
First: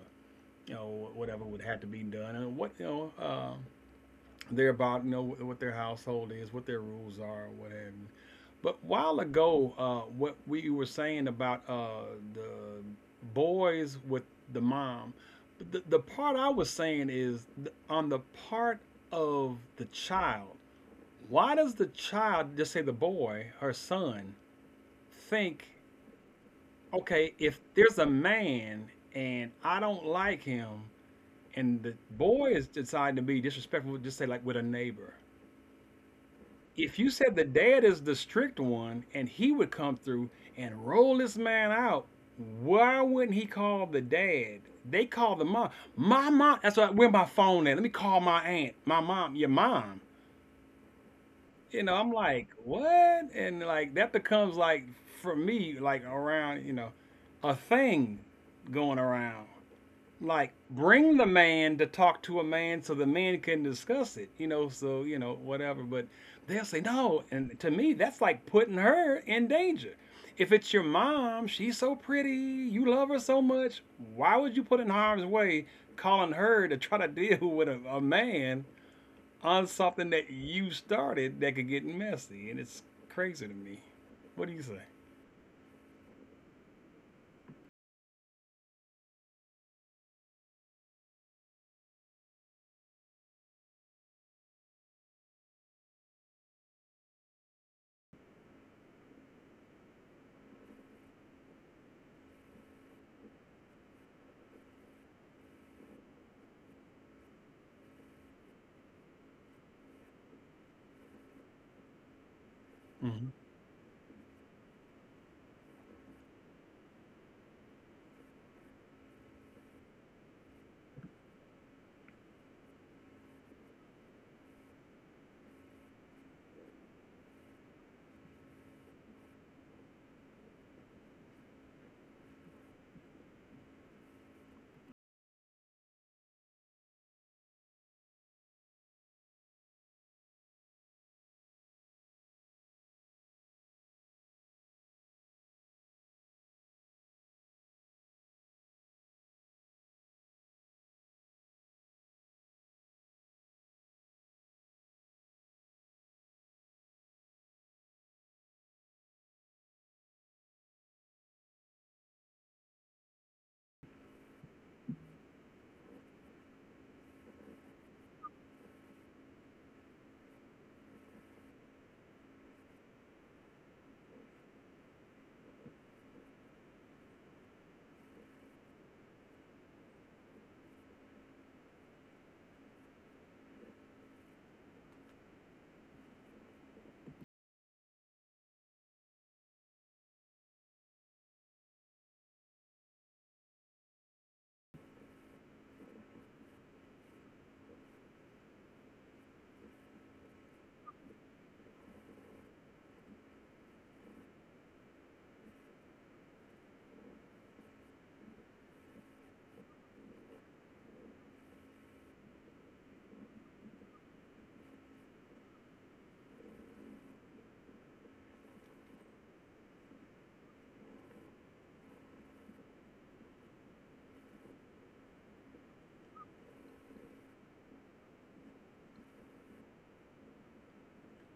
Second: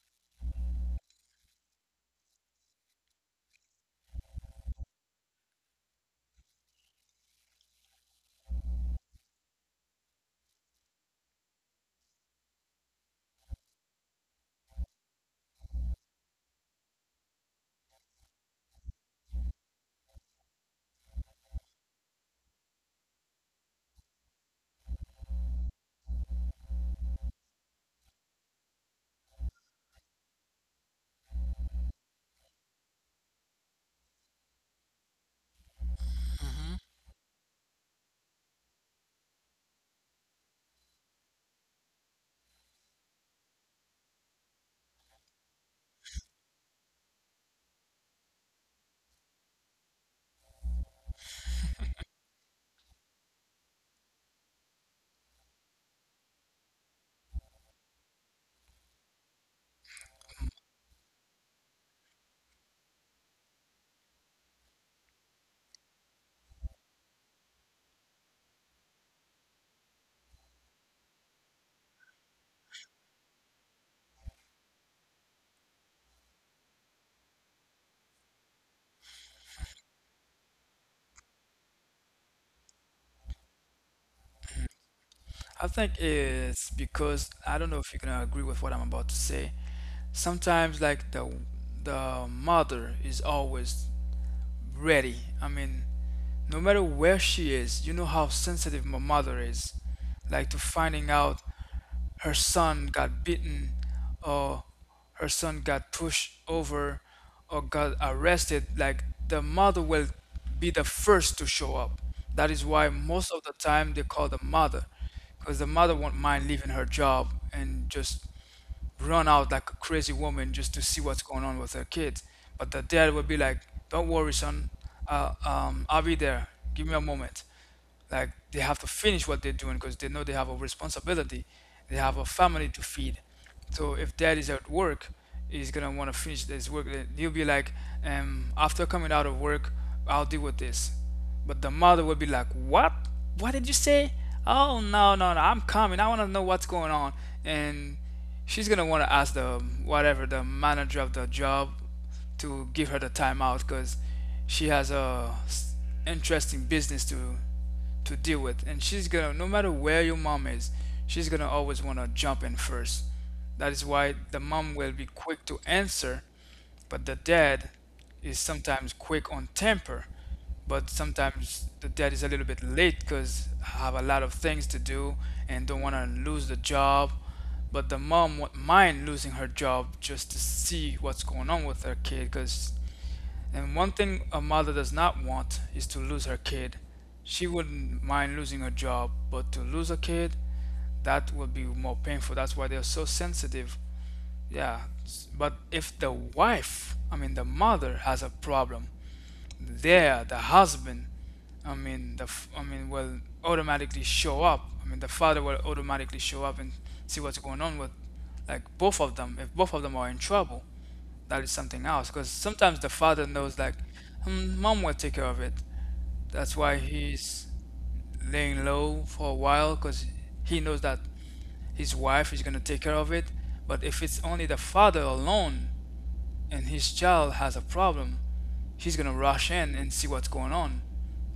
S2: You know, whatever would have to be done, and what you know, they're about, you know, what their household is, what their rules are, what have you. But while ago, what we were saying about the boys with the mom, the part I was saying is on the part of the child. Why does the child, just say the boy, her son, think okay, if there's a man and I don't like him, and the boy is deciding to be disrespectful, just say like with a neighbor. If you said the dad is the strict one and he would come through and roll this man out, why wouldn't he call the dad? They call the mom. My mom. That's why where my phone at. Let me call my aunt, my mom, your mom. You know, I'm like, what? And like that becomes like for me, like around, you know, a thing going around. Like bring the man to talk to a man so the man can discuss it, you know, so you know, whatever. But they'll say no, and to me that's like putting her in danger. If it's your mom, she's so pretty, you love her so much, why would you put in harm's way calling her to try to deal with a man on something that you started that could get messy? And it's crazy to me. What do you say?
S1: I think it's because, I don't know if you're gonna agree with what I'm about to say. Sometimes like the mother is always ready. I mean, no matter where she is, you know how sensitive my mother is, like to finding out her son got beaten or her son got pushed over or got arrested. Like the mother will be the first to show up. That is why most
S2: hmm
S1: of the time they call the mother, because the mother won't mind leaving her job and just run out like a crazy woman just to see what's going on with her kids. But the dad would be like, "Don't worry, son. I'll be there. Give me a moment." Like they have to finish what they're doing because they know they have a responsibility. They have a family to feed. So if dad is at work, he's gonna want to finish his work. Then he'll be like, "After coming out of work, I'll deal with this." But the mother would be like, what? What did you say? Oh, no, no, no, I'm coming. I want to know what's going on. And she's going to want to ask the whatever, the manager of the job, to give her the timeout because she has a interesting business to deal with. And she's gonna, no matter where your mom is, she's gonna always wanna jump in first. That is why the mom will be quick to answer, but the dad is sometimes quick on temper. But sometimes the dad is a little bit late because have a lot of things to do and don't want to lose the job. But the mom won't mind losing her job just to see what's going on with her kid, because, and one thing a mother does not want is to lose her kid. She wouldn't mind losing her job, but to lose a kid, that would be more painful. That's why they're so sensitive. Yeah. But if the wife, I mean, the mother has a problem, there, the husband, I mean, I mean, will automatically show up. I mean, the father will automatically show up and see what's going on with, like, both of them, if both of them are in trouble, that is something else because sometimes the father knows like, "Hmm, mom will take care of it, that's why he's laying low for a while because he knows that his wife is going to take care of it. But if it's only the father alone and his child has a problem, he's going to rush in and see what's going on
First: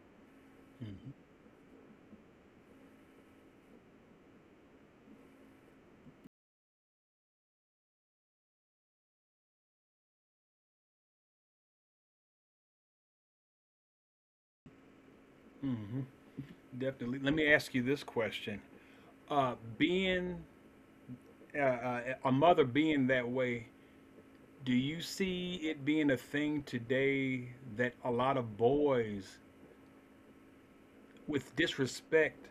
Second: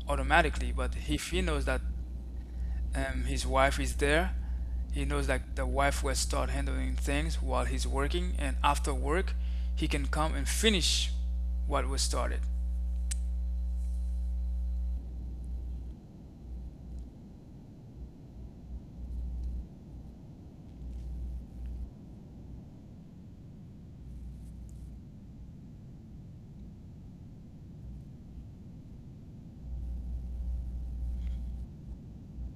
S1: automatically. But if he knows that his wife is there, he knows that the wife will start handling things while he's working, and after work, he can come and finish what was started.
S2: hmm Definitely. Let me ask you this question. Being a mother being that way, do you see it being a thing today that a lot of boys, with disrespect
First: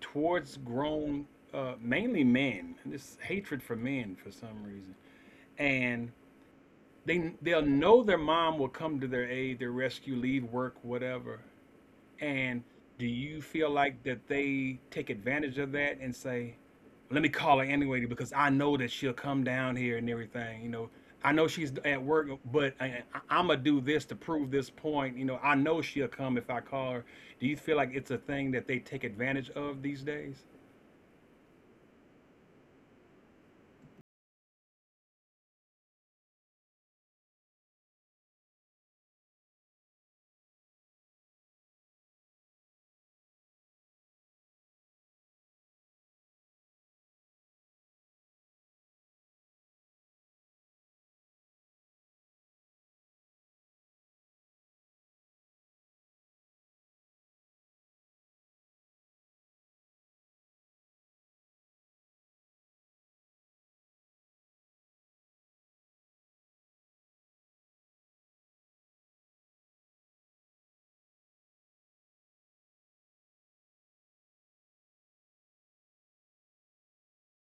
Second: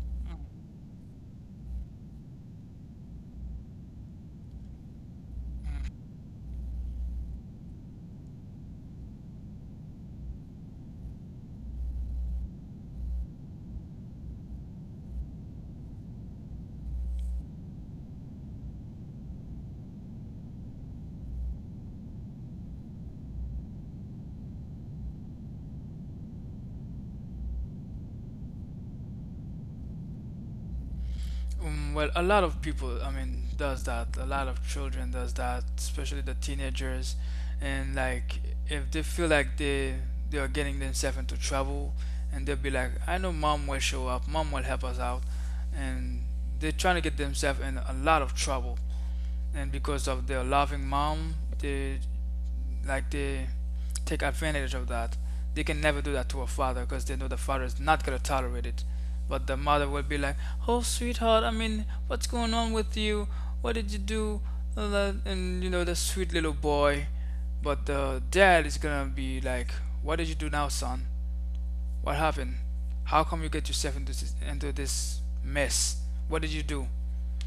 S2: towards grown, mainly men, this hatred for men for some reason, and they'll know their mom will come to their aid, their rescue, leave work, whatever, and do you feel like that they take advantage of that and say, let me call her anyway because I know that she'll come down here and everything. You know, I know she's at work, but I'm gonna do this to prove this point. You know, I know she'll come if I call her. Do you feel like it's a thing that they take advantage of these days?
S1: Well, a lot of people, I mean, does that. A lot of children does that, especially the teenagers. And like, if they feel like they are getting themselves into trouble, and they'll be like, "I know mom will show up. Mom will help us out," and they're trying to get themselves in a lot of trouble. And because of their loving mom, they they take advantage of that. They can never do that to a father because they know the father is not going to tolerate it. But the mother will be like, "Oh sweetheart, I mean, what's going on with you? What did you do?" And the sweet little boy. But the dad is going to be like, "What did you do now, son? What happened? How come you get yourself into this mess? What did you do?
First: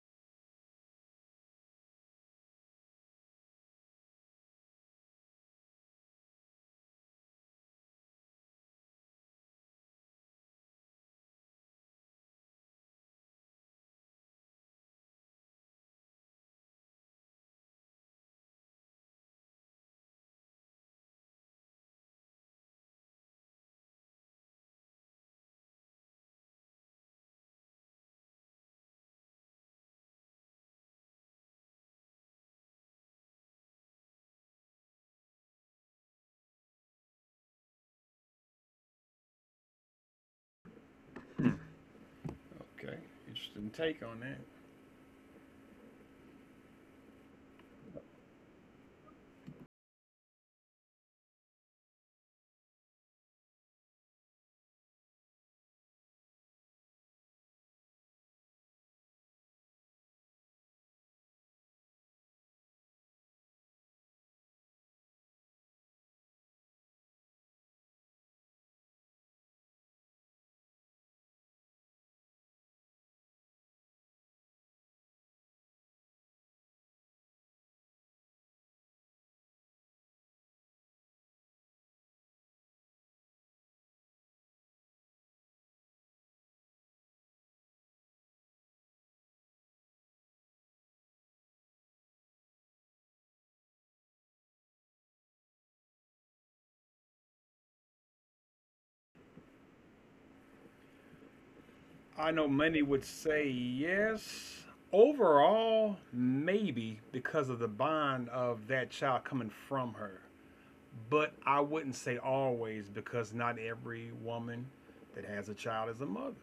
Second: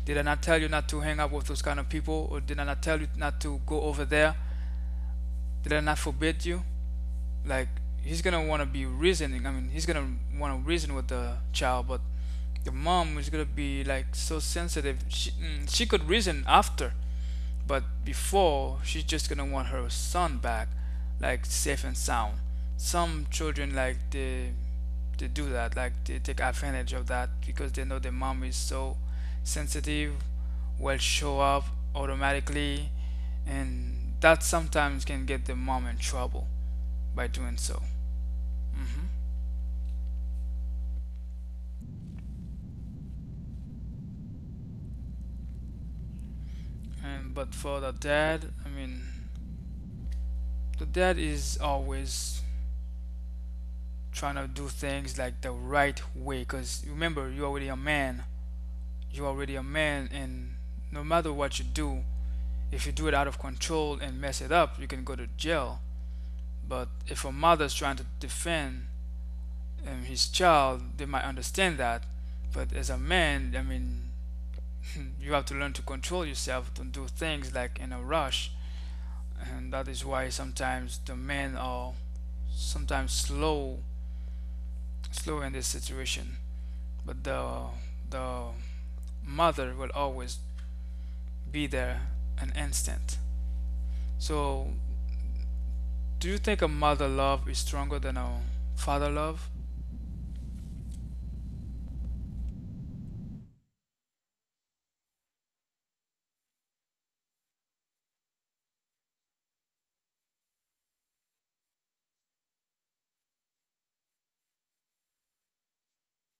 S1: Did I not tell you not to hang out with those kind of people? Or did I not tell you not to go over there? Did I not forbid you?" Like, he's gonna wanna be reasoning. I mean, he's gonna wanna reason with the child, but the mom is gonna be like so sensitive. She could reason after. But before, she's just gonna want her son back, like safe and sound. Some children like they do that, like they take advantage of that because they know their mom is so sensitive, will show up automatically, and that sometimes can get the mom in trouble by doing so. Hmm.
S2: Okay, interesting take on that.
S1: And but for the dad, I mean, the dad is always trying to do things like the right way because, remember, you're already a man. You're already a man, and no matter what you do, if you do it out of control and mess it up, you can go to jail. But if a mother's trying to defend his child, they might understand that. But as a man, I mean, you have to learn to control yourself, to do things like in a rush. And that is why sometimes the men are sometimes slow in this situation. But the mother will always be there an instant. So, do you think a mother love is stronger than a father love?
S2: I know many would say yes. Overall, maybe because of the bond of that child coming from her. But I wouldn't say always because not every woman that has a child is a mother.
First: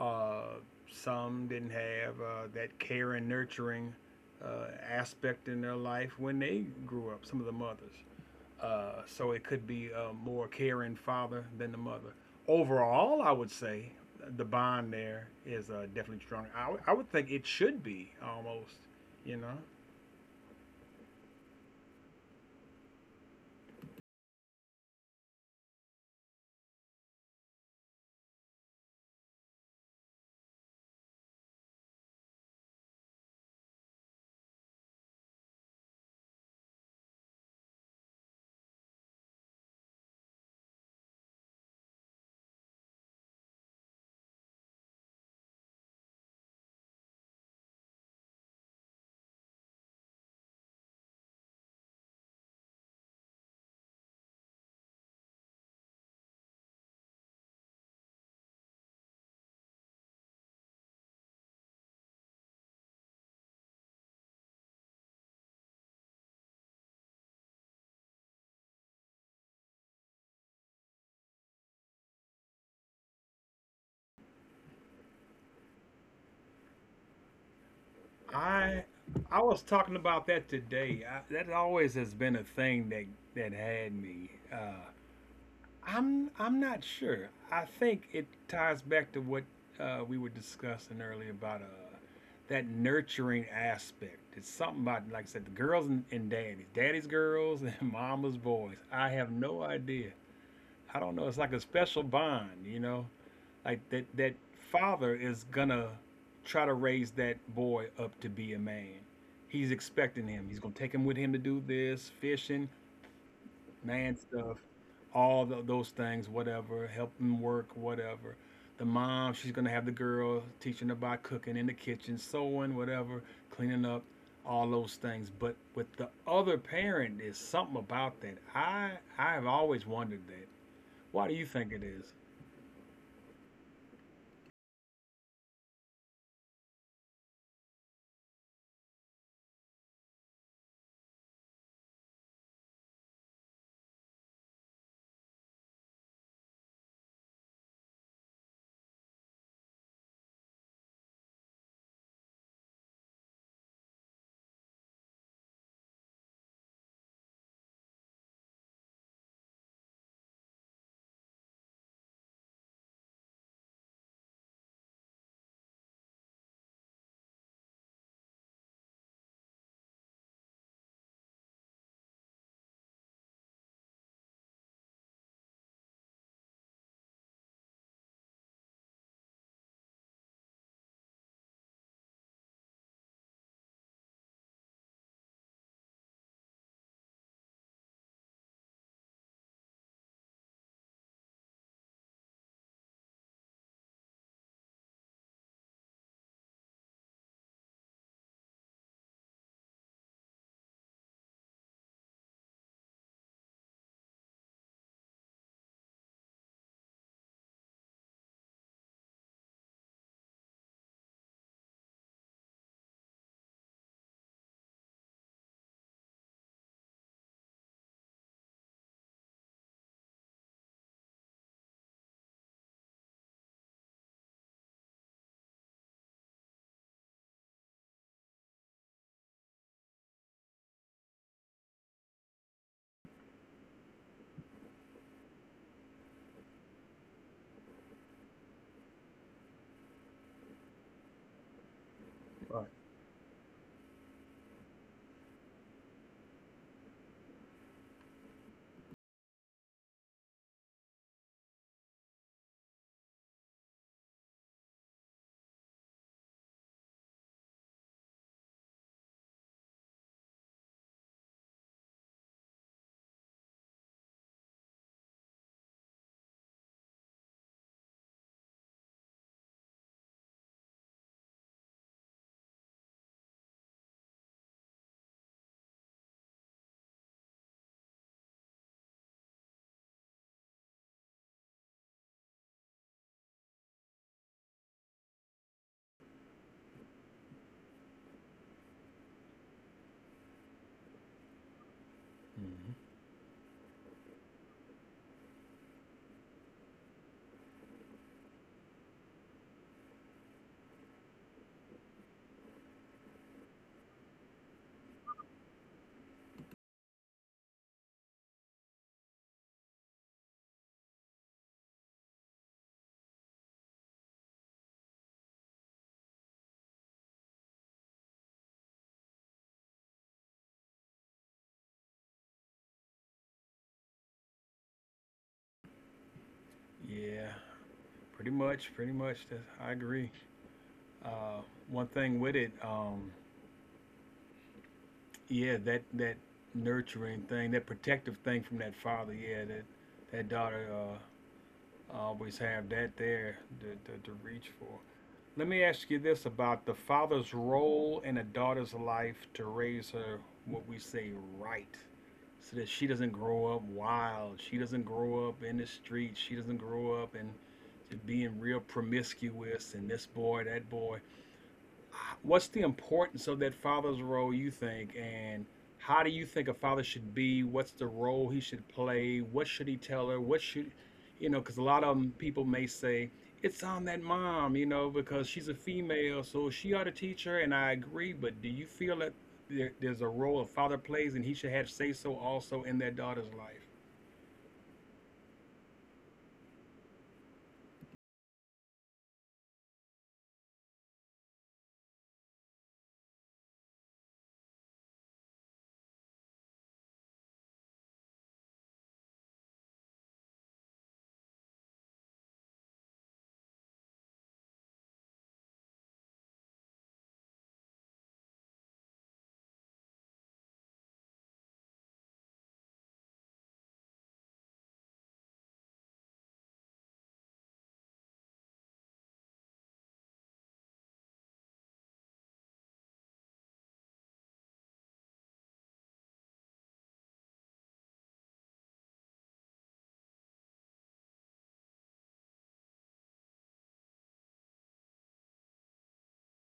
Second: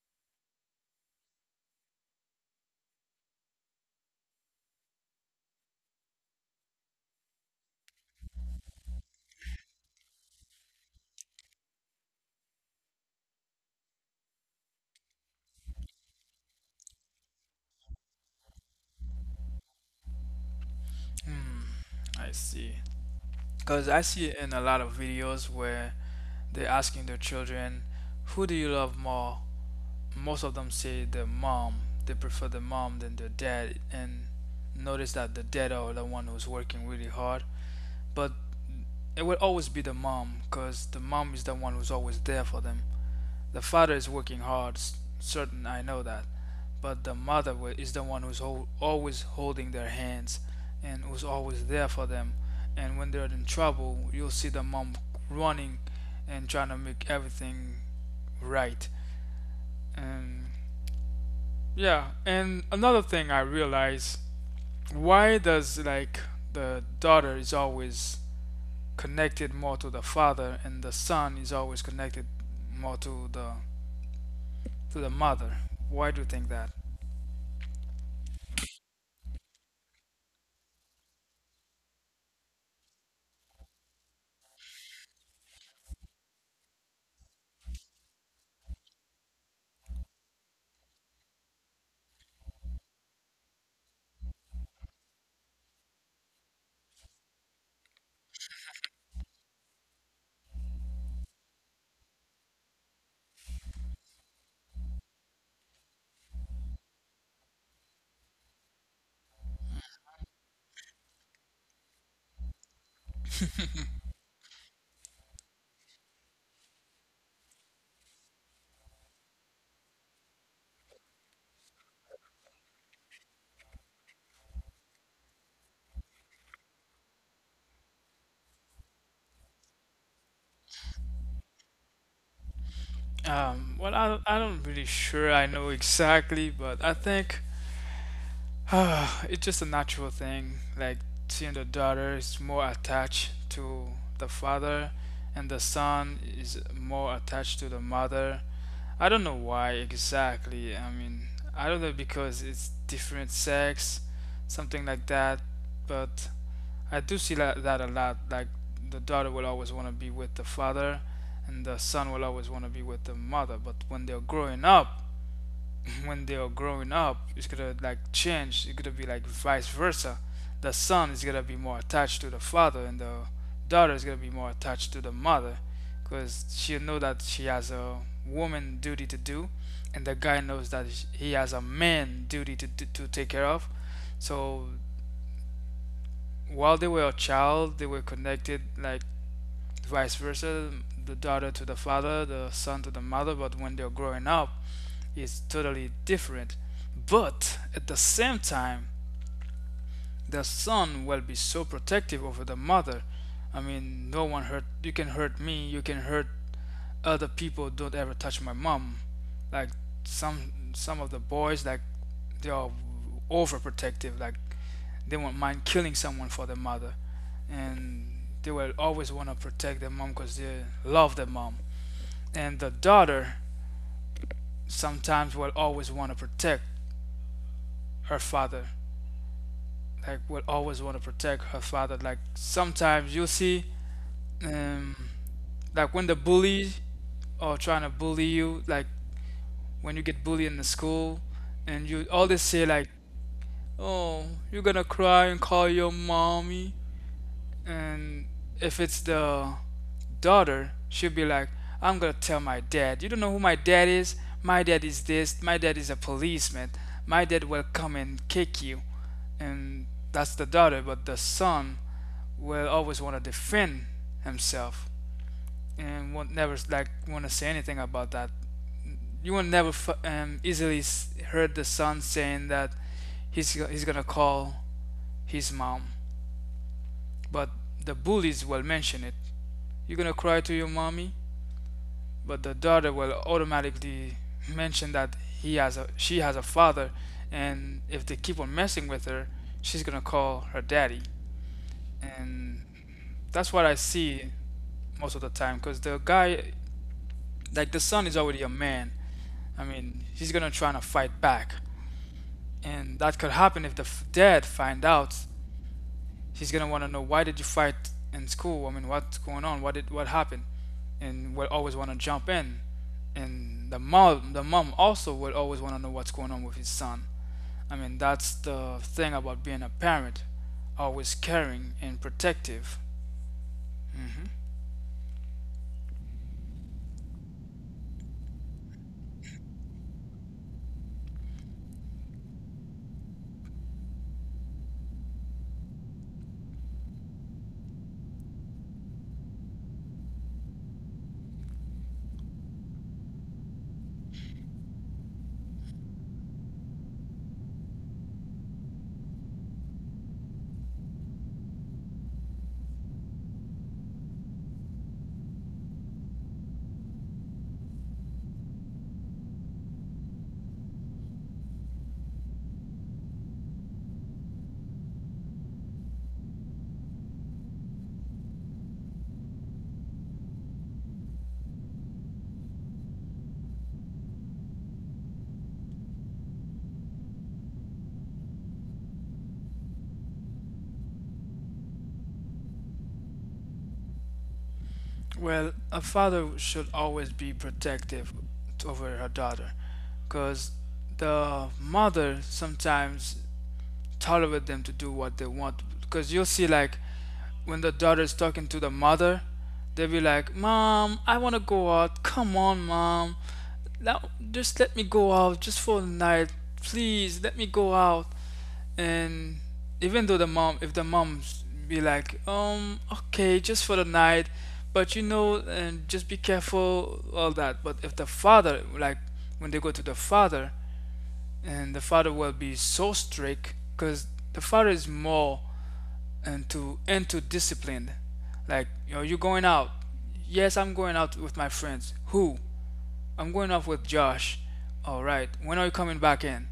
S2: Uh, some didn't have that care and nurturing aspect in their life when they grew up, some of the mothers. So it could be a more caring father than the mother. Overall, I would say the bond there is definitely stronger. I would think it should be almost, you know.
S1: Hmm, I see. Because I see it in a lot of videos where they're asking their children, "Who do you love more?" Most of them say their mom. They prefer the mom than their dad. And notice that the dad are the one who's working really hard. But it will always be the mom because the mom is the one who's always there for them. The father is working hard, certain, I know that. But the mother is the one who's always holding their hands and who's always there for them. And when they're in trouble, you'll see the mom running and trying to make everything right. And yeah, and another thing I realize, why does like the daughter is always connected more to the father and the son is always connected more to the mother? Why do you think that?
S2: I I was talking about that today. I, that always has been a thing that that had me. I'm not sure. I think it ties back to what we were discussing earlier about that nurturing aspect. It's something about like I said, the girls and daddies, daddy's girls and mama's boys. I have no idea. I don't know. It's like a special bond, you know. Like that father is gonna try to raise that boy up to be a man. He's expecting him. He's gonna take him with him to do this fishing, man stuff, those things, whatever. Help him work, whatever. The mom, she's gonna have the girl teaching about cooking in the kitchen, sewing, whatever, cleaning up, all those things. But with the other parent, there's something about that. I have always wondered that. Why do you think it is?
S1: Well, I don't really sure I know exactly, but I think it's just a natural thing. Like seeing the daughter is more attached to the father, and the son is more attached to the mother. I don't know why exactly. I mean, I don't know because it's different sex, something like that, but. I do see that a lot. Like the daughter will always want to be with the father, and the son will always want to be with the mother. But when they're growing up, when they are growing up, it's gonna like change. It's gonna be like vice versa. The son is gonna be more attached to the father, and the daughter is gonna be more attached to the mother, because she'll know that she has a woman duty to do, and the guy knows that he has a man duty to take care of. So while they were a child, they were connected like vice versa, the daughter to the father, the son to the mother, but when they're growing up, it's totally different. But at the same time, the son will be so protective over the mother. I mean, no one hurt, you can hurt me, you can hurt other people, don't ever touch my mom. Like some of the boys like they are overprotective. Like they won't mind killing someone for their mother, and they will always want to protect their mom because they love their mom. And the daughter sometimes will always want to protect her father. Like will always want to protect her father. Like sometimes you'll see, um, like when the bully or trying to bully you, like when you get bullied in the school, and you always say like, "Oh, you're gonna cry and call your mommy." And if it's the daughter, she'll be like, "I'm gonna tell my dad. You don't know who my dad is? My dad is this. My dad is a policeman. My dad will come and kick you." And that's the daughter, but the son will always want to defend himself and won't never like want to say anything about that. You will never easily heard the son saying that he's gonna call his mom, but the bullies will mention it. "You're gonna cry to your mommy," but the daughter will automatically mention that he has a she has a father, and if they keep on messing with her, she's gonna call her daddy. And
S2: Mhm.
S1: that's what I see most of the time, because the guy, like the son, is already a man. I mean, he's gonna try to fight back, and that could happen if the dad find out. He's gonna want to know, "Why did you fight in school? I mean, what's going on? What happened?" And will always want to jump in. And the mom also will always want to know what's going on with his son. I mean, that's the thing about being a parent, always caring and protective. Hmm.
S2: Yeah. Pretty much, pretty much. That's, I agree. Uh, One thing with it, yeah, that nurturing thing, that protective thing from that father, yeah, that that daughter always have that there to, to reach for. Let me ask you this about the father's role in a daughter's life to raise her what we say right, so that she doesn't grow up wild, she doesn't grow up in the streets, she doesn't grow up and being real promiscuous and this boy, that boy. What's the importance of that father's role you think? And how do you think a father should be? What's the role he should play? What should he tell her? What should, because a lot of people may say it's on that mom, because she's a female, so she ought to teach her. And I agree, but do you feel that there's a role a father plays and he should have say so also in their daughter's life?
S1: Well, a father should always be protective over her daughter because the mother sometimes tolerate them to do what they want because you'll see like when the daughter is talking to the mother, they'll be like, "Mom, I want to go out. Come on, mom. Now, just let me go out just for the night. Please, let me go out." And even though the mom, if the mom be like, okay, just for the night, but you know, and just be careful, all that." But if the father, like, when they go to the father, and the father will be so strict, because the father is more and to discipline. Like, "You know you're going out?" "Yes, I'm going out with my friends." "Who?" "I'm going out with Josh." "All right, when are you coming back in?"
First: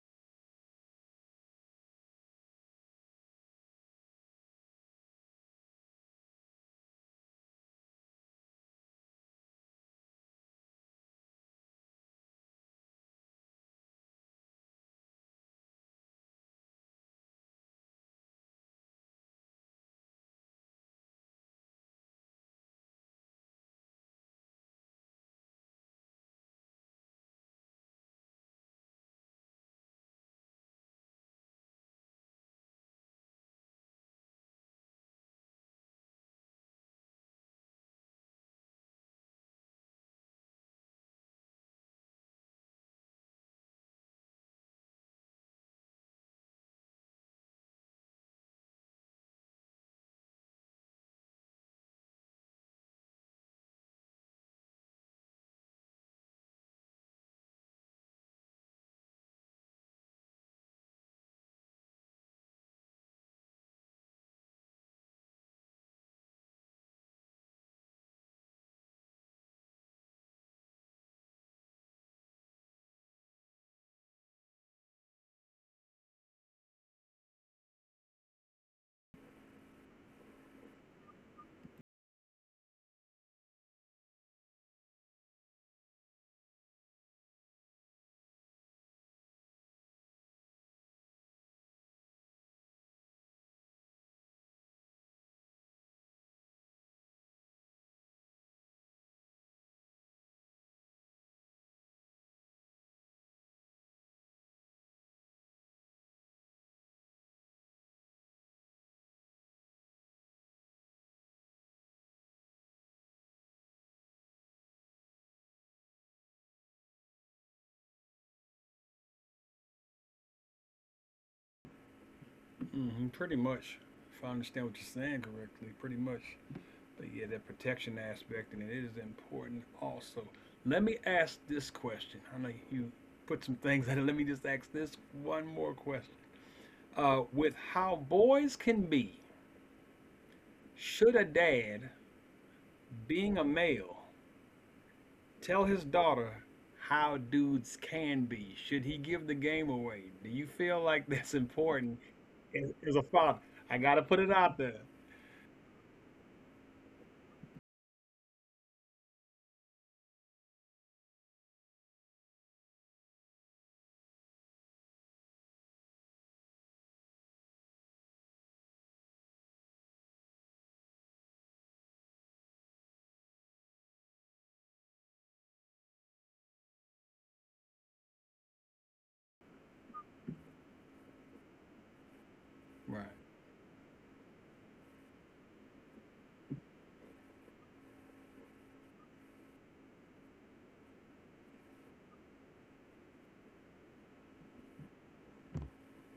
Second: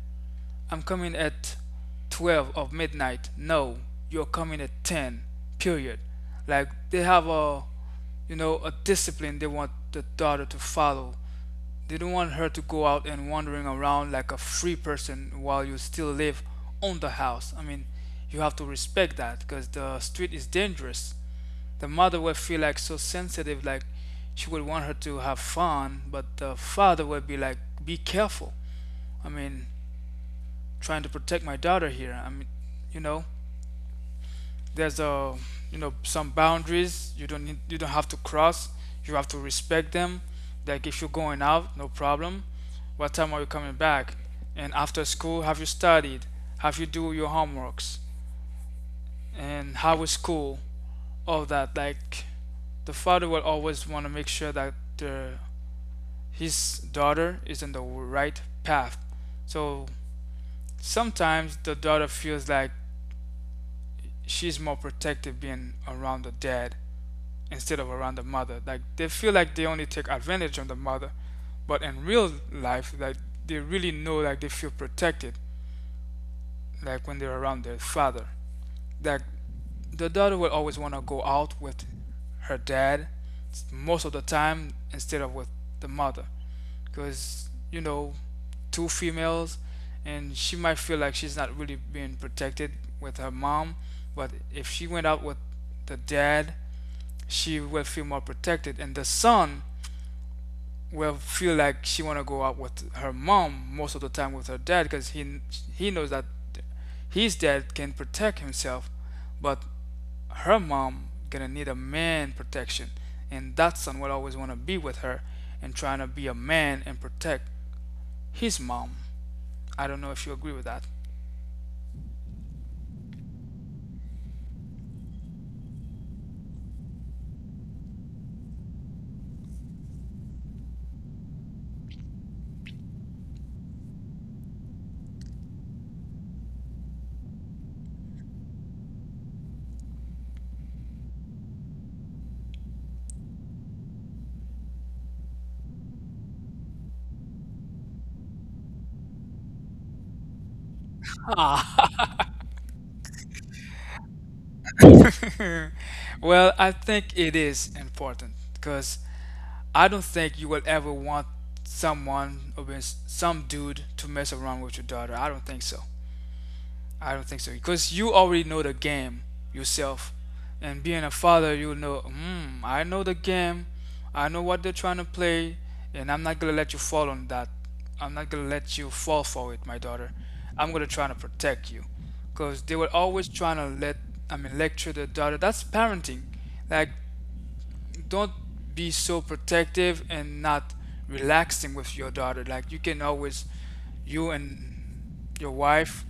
S1: "I'm coming at 12 of midnight." "No, you're coming at 10, period." Like they have a discipline they want the daughter to follow. They don't want her to go out and wandering around like a free person while you still live on the house. I mean, you have to respect that because the street is dangerous. The mother will feel like so sensitive, like she would want her to have fun, but the father will be like, "Be careful. I mean, trying to protect my daughter here. I mean, you know, there's a you know some boundaries you don't have to cross. You have to respect them. Like if you're going out, no problem. What time are you coming back? And after school, have you studied? Have you do your homeworks? And how was school?" All that. Like the father will always want to make sure that his daughter is in the right path. So sometimes the daughter feels like she's more protective being around the dad instead of around the mother. Like they feel like they only take advantage of the mother, but in real life, like they really know like they feel protected, like when they're around their father. That the daughter will always want to go out with her dad most of the time instead of with the mother, because two females, and she might feel like she's not really being protected with her mom, but if she went out with the dad she will feel more protected, and the son will feel like she want to go out with her mom most of the time with her dad because he knows that his dad can protect himself, but her mom gonna need a man protection, and that son will always want to be with her and trying to be a man and protect his mom. I don't know if you agree with that.
S2: Hmm, pretty much. If I understand what you're saying correctly, pretty much. But yeah, that protection aspect, and it is important also. Let me ask this question. I know you put some things in it. Let me just ask this one more question. With how boys can be, should a dad, being a male, tell his daughter how dudes can be? Should he give the game away? Do you feel like that's important as a father? I got to put it out there.
S1: Well, I think it is important because I don't think you will ever want someone or some dude to mess around with your daughter. I don't think so. I don't think so because you already know the game yourself, and being a father, I know the game, I know what they're trying to play, and I'm not gonna let you fall on that. I'm not gonna let you fall for it, my daughter. I'm gonna try to protect you, because they were
S2: Right,
S1: always trying to I mean, lecture their daughter. That's parenting. Like don't be so protective and not relaxing with your daughter. Like you can always, you and your wife,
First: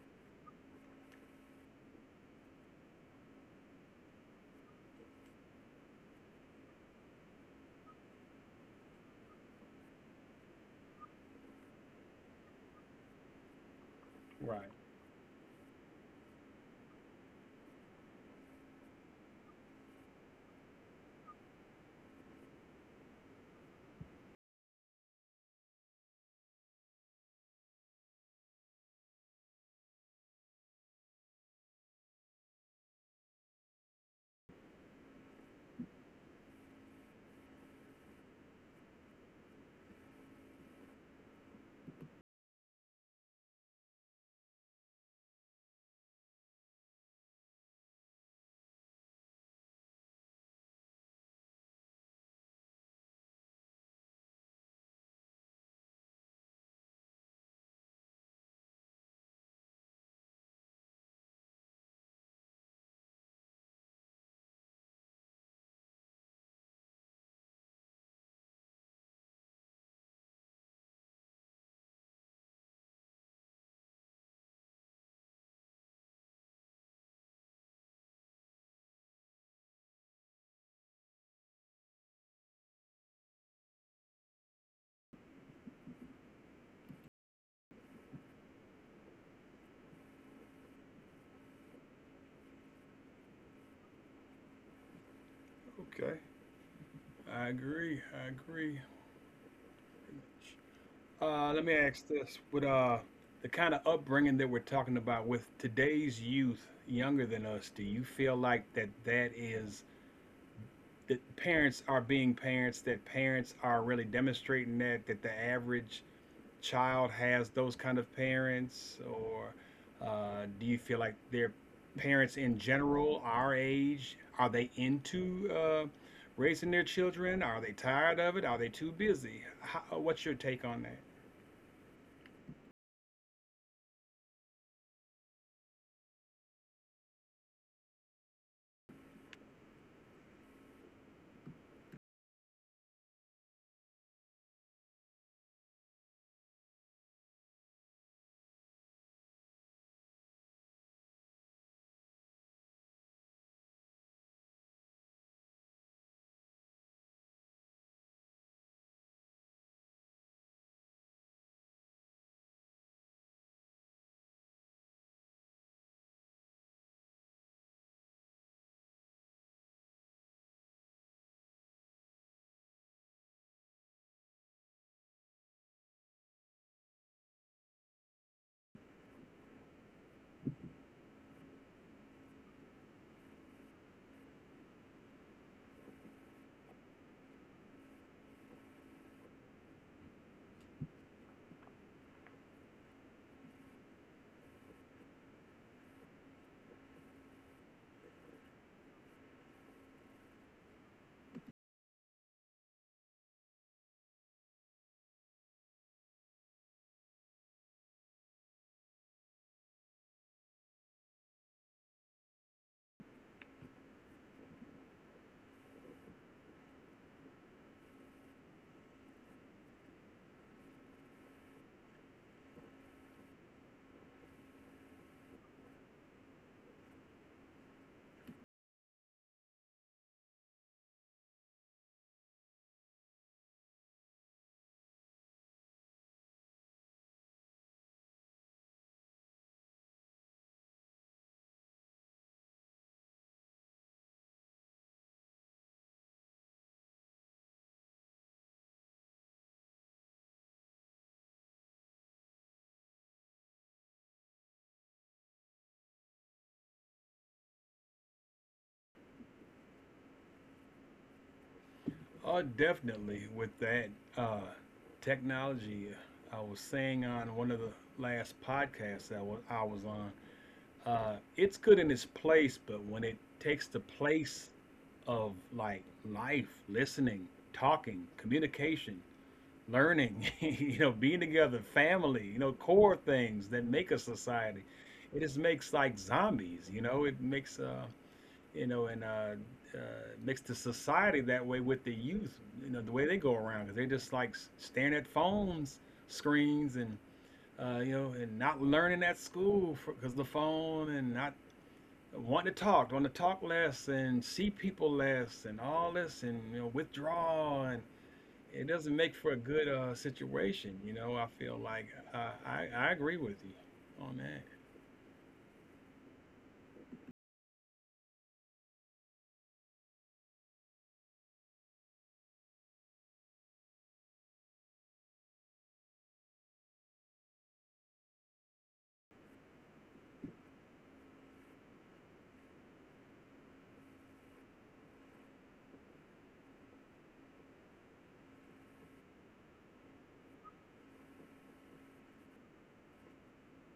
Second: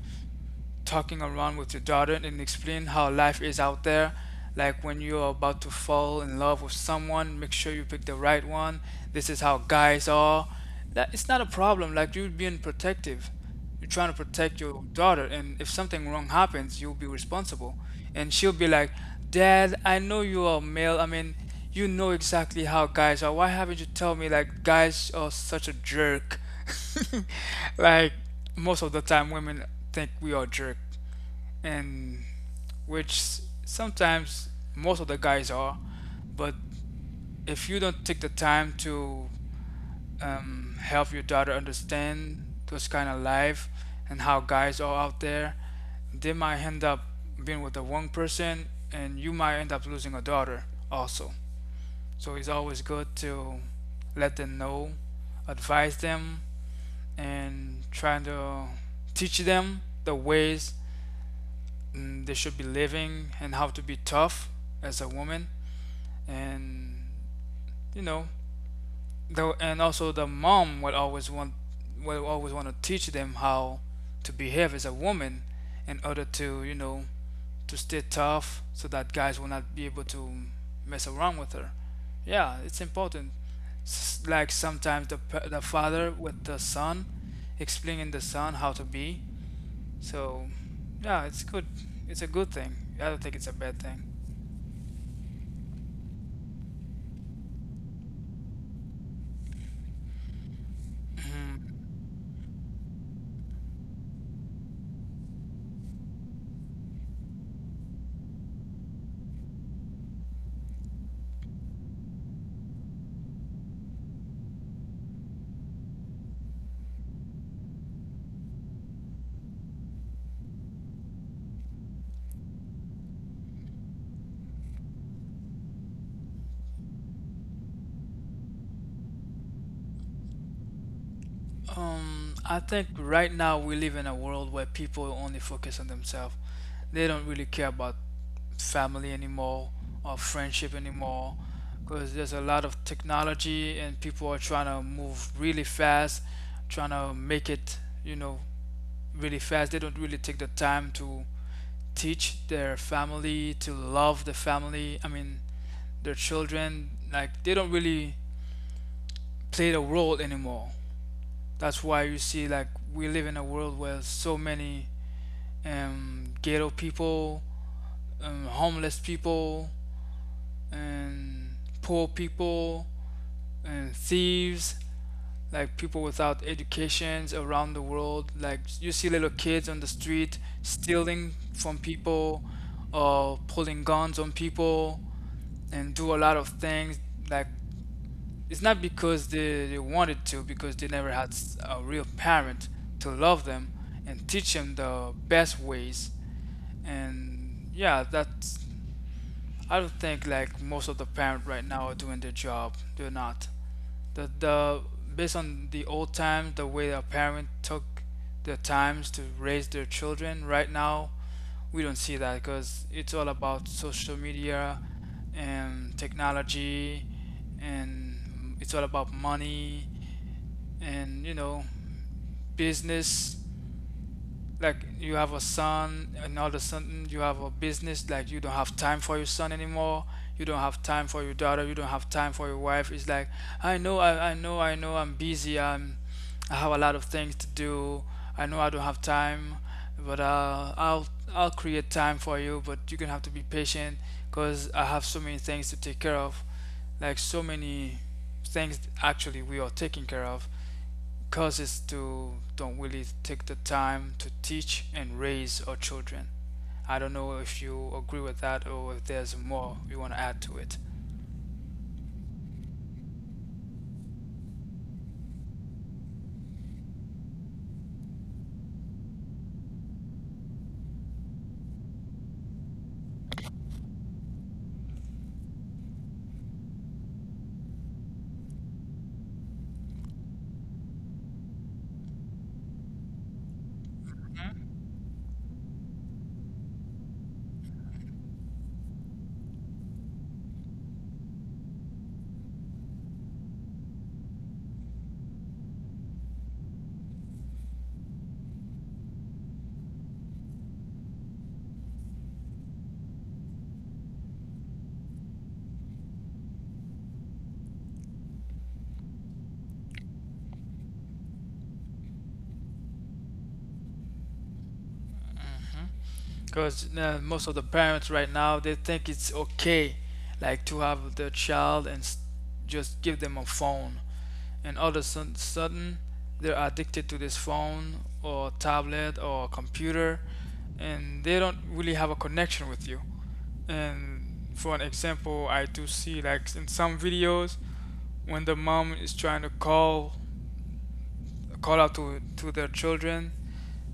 S1: talking around with your daughter and explain how life is out there. Like when you're about to fall in love with someone, make sure you pick the right one. This is how guys are. That it's not a problem. Like, you're being protective. You're trying to protect
S2: right.
S1: your daughter, and if something wrong happens, you'll be responsible. And she'll be like, "Dad, I know you are male. I mean, you know exactly how guys are. Why haven't you told me like guys are such a jerk?" Like, most of the time women think we are jerk, and which sometimes most of the guys are, but if you don't take the time to help your daughter understand those kind of life and how guys are out there, they might end up being with the wrong person, and you might end up losing a daughter also. So it's always good to let them know, advise them, and trying to teach them the ways they should be living and how to be tough as a woman. And you know, and also the mom would always want will always want to teach them how to behave as a woman in order to, you know, to stay tough so that guys will not be able to mess around with her. Yeah, it's important. Like sometimes the father with the son explaining the son how to be. So, yeah, it's good. It's a good thing. I don't think it's a bad thing.
S2: Okay. I agree. I agree. Uh,
S1: Mhm.
S2: let me ask this: with the kind of upbringing that we're talking about with today's youth, younger than us, do you feel like that parents are being parents? That parents are really demonstrating that the average child has those kind of parents? Or do you feel like their parents in general, our age, are they into raising their children? Are they tired of it? Are they too busy? How, what's your take on that?
S1: I think right now we live in a world where people only focus on themselves. They don't really care about family anymore or friendship anymore, because there's a lot of technology and people are trying to move really fast, trying to make it, you know, really fast. They don't really take the time to teach their family, to love the family. I mean, their children. Like, they don't really play the role anymore. That's why you see, like, we live in a world where so many ghetto people, homeless people, and poor people, and thieves, like people without educations around the world. Like, you see little kids on the street stealing from people or pulling guns on people and do a lot of things. Like, it's not because they wanted to, because they never had a real parent to love them and teach them the best ways. And yeah, that's. I don't think like most of the parents right now are doing their job. They're not. The based on the old times, the way a parent took the times to raise their children. Right now, we don't see that because it's all about social media and technology, and it's all about money and, you know, business. Like, you have a son and all of a sudden you have a business, like you don't have time for your son anymore, you don't have time for your daughter, you don't have time for your wife. It's like, I know, I'm busy, i'm, I have a lot of things to do, I know I don't have time, but I'll create time for you, but you're gonna have to be patient because I have so many things to take care of. Like, so many things actually we are taking care of causes to don't really take the time to teach and raise our children. I don't know if you agree with that, or if there's more you want to add to it.
S2: Oh, definitely. With that uh, technology, I was saying on one of the last podcasts that I was on, it's good in its place, but when it takes the place of like life, listening, talking, communication, learning, you know, being together, family, you know, core things that make a society, it just makes like zombies. You know, it makes you know, and uh, mix the society that way with the youth. You know, the way they go around because they just like staring at phones, screens, and you know, and not learning at school because the phone, and not wanting to talk, wanting to talk less, and see people less, and all this, and you know, withdraw, and it doesn't make for a good situation. You know, I feel like I agree with you on that.
S1: Because most of the parents right now, they think it's okay, like to have their child and just give them a phone, and all of a sudden they're addicted to this phone or tablet or computer, and they don't really have a connection with you. And for an example, I do see, like, in some videos when the mom is trying to call out to their children,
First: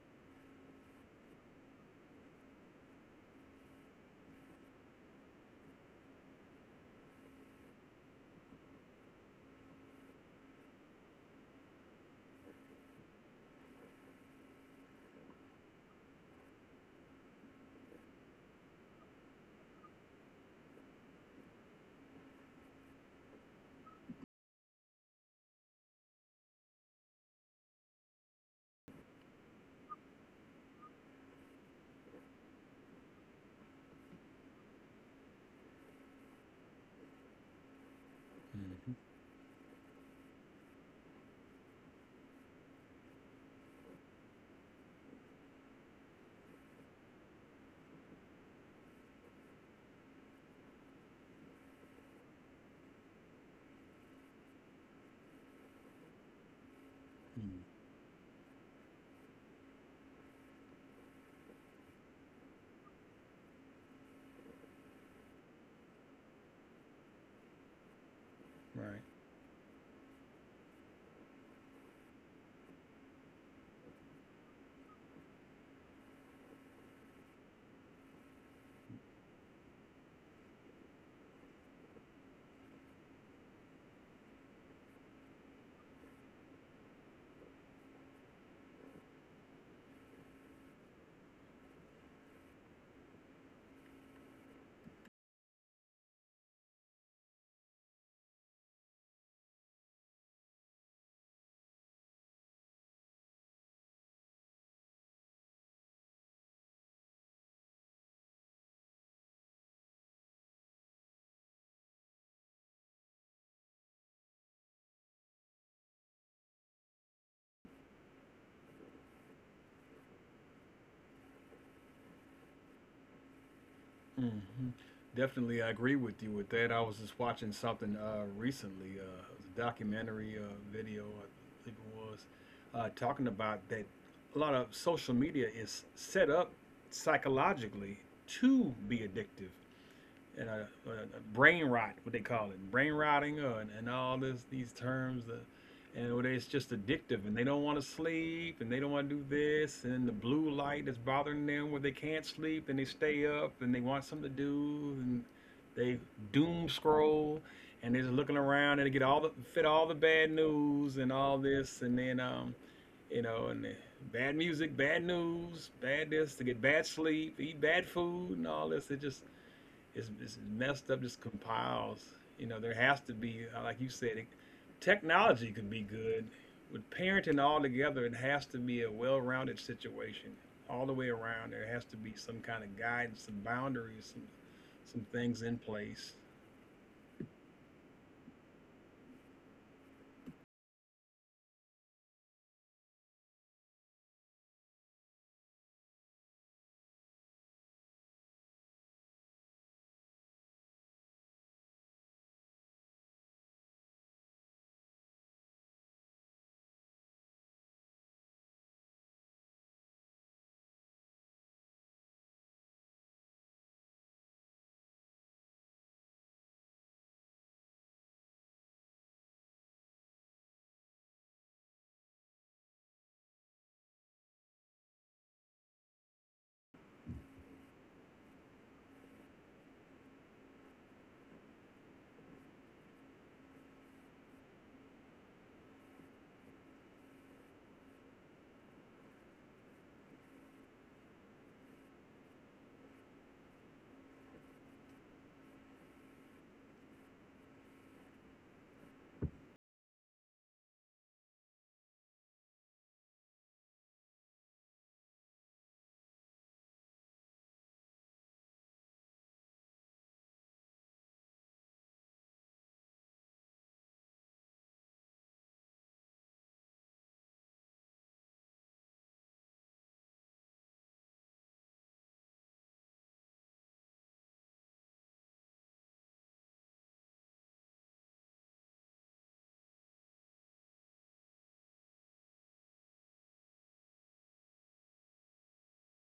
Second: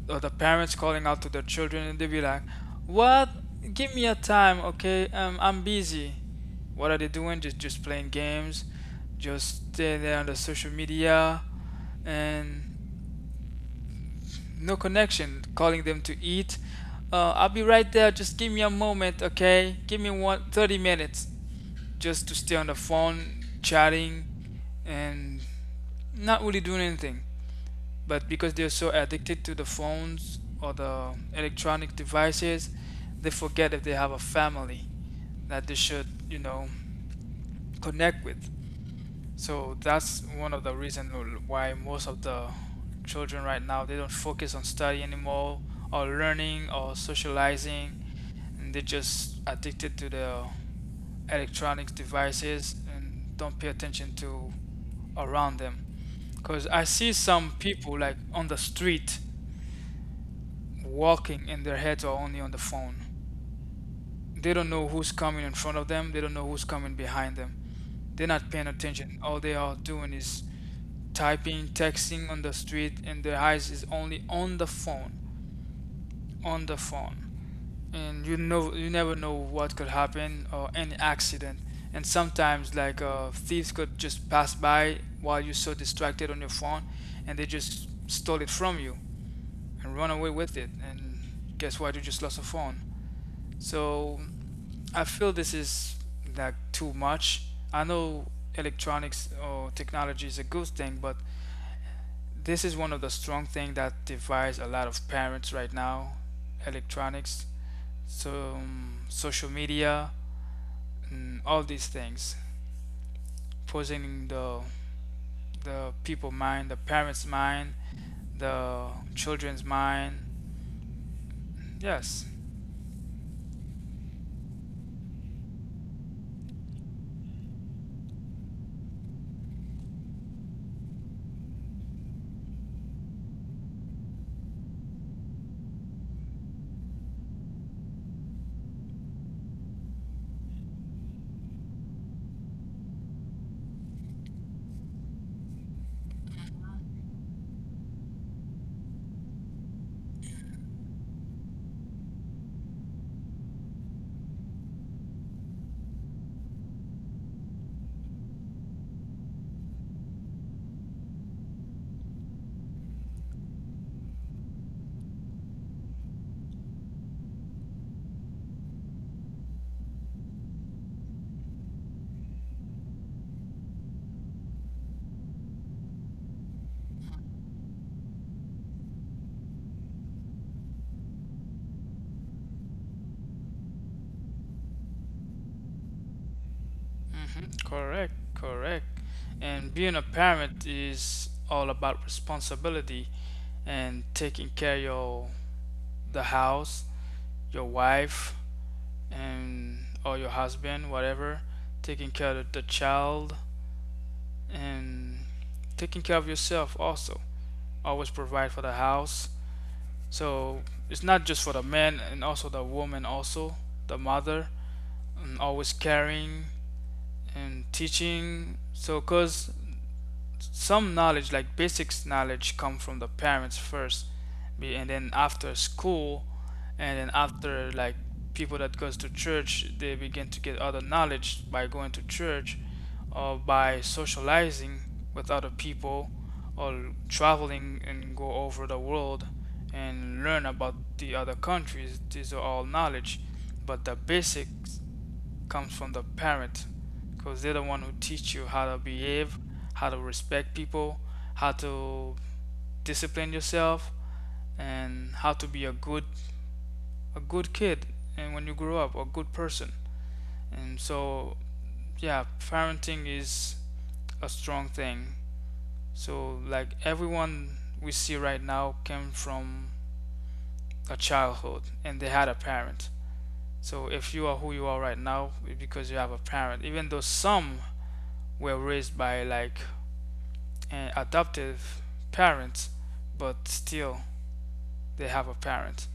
S1: or the parents calling out to their children, and they be like, "What? Give me a time, okay? I'm busy." What are they doing? Just playing games, just stay there on the social media, and no connection. Calling them to eat. "Uh, I'll be right there. Just give me a moment, okay? Give me one 30 minutes." Just to stay on the phone, chatting, and not really doing anything. But because they're so addicted to the phones or the electronic devices, they forget if they have a family that they should, you know, connect with.
S2: Hmm.
S1: So that's one of the reasons why most of the children right now they don't focus on study anymore, or learning, or socializing, and they're just addicted to the electronic devices and don't pay attention to around them. Because I see some people like on the street walking and their heads are only on the phone. They don't know who's coming in front of them, they don't know who's coming behind them. They're not paying
S2: Right.
S1: attention. All they are doing is typing, texting on the street, and the eyes is only on the phone, on the phone. And you know, you never know what could happen, or any accident. And sometimes, like, thieves could just pass by while you're so distracted on your phone, and they just stole it from you and run away with it. And guess what? You just lost a phone. So I feel this is like too much. I know electronics or technology is a good thing, but this is one of the strong things that divides a lot of parents right now. Electronics, so, social media, and all these things posing the people mind, the parents mind, the children's mind. Yes.
S2: Hmm. Definitely, I agree with you with that. I was just watching something recently, it was a documentary video, I believe it was, talking about that a lot of social media is set up psychologically to be addictive and brain rot, what they call it, brain rotting, and all this these terms, and it's just addictive, and they don't want to sleep, and they don't want to do this, and the blue light is bothering them, where they can't sleep, and they stay up, and they want something to do, and they doom scroll, and they're just looking around, and they get all the fit all the bad news and all this, and then you know, and the bad music, bad news, bad this, to get bad sleep, eat bad food, and all this. It's messed up. Just compiles. You know, there has to be, like you said, technology could be good. With parenting all together, it has to be a well-rounded situation all the way around. There has to be some kind of guidance, some boundaries, some things in place.
S1: Hmm, correct, correct. And being a parent is all about responsibility and taking care of your, the house, your wife, and or your husband, whatever, taking care of the child, and taking care of yourself also. Always provide for the house. So it's not just for the man, and also the woman also, the mother, and always caring and teaching. So cause some knowledge, like basics knowledge, come from the parents first, and then after school, and then after, like, people that goes to church they begin to get other knowledge by going to church, or by socializing with other people, or traveling and go over the world and learn about the other countries. These are all knowledge, but the basics comes from the parent, because they're the one who teach you how to behave, how to respect people, how to discipline yourself, and how to be a good, a good kid, and when you grow up, a good person. And so, yeah, parenting is a strong thing. So, like everyone we see right now came from a childhood and they had a parent. So if you are who you are right now, it's because you have a parent. Even though some were raised by, like, and adoptive parents, but still they have a parent.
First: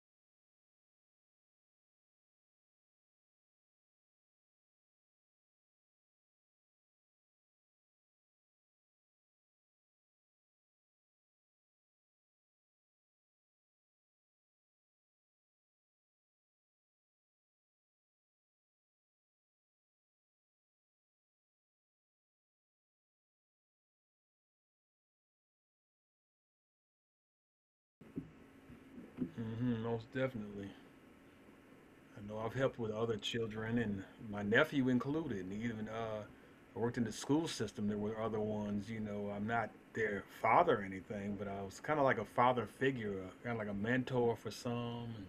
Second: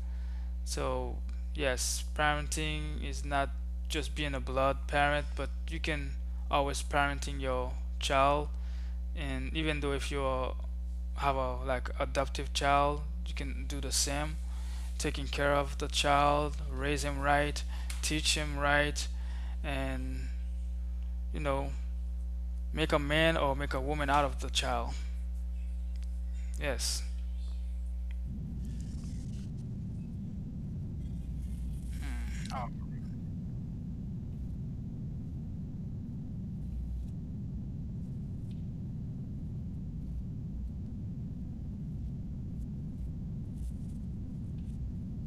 S1: So, yes, parenting is not just being a blood parent, but you can always parenting your child. And even though if you have a like adoptive child, you can do the same, taking care of the child, raise him right, teach him right, and, you know, make a man or make a woman out of the child. Yes.
S2: Hmm. Most definitely. I know I've
S1: Oh,
S2: helped with other children and my nephew included, and even I worked in the school system. There were other ones, you know. I'm not their father or anything, but I was kind of like a father figure, kind of like a mentor for some. And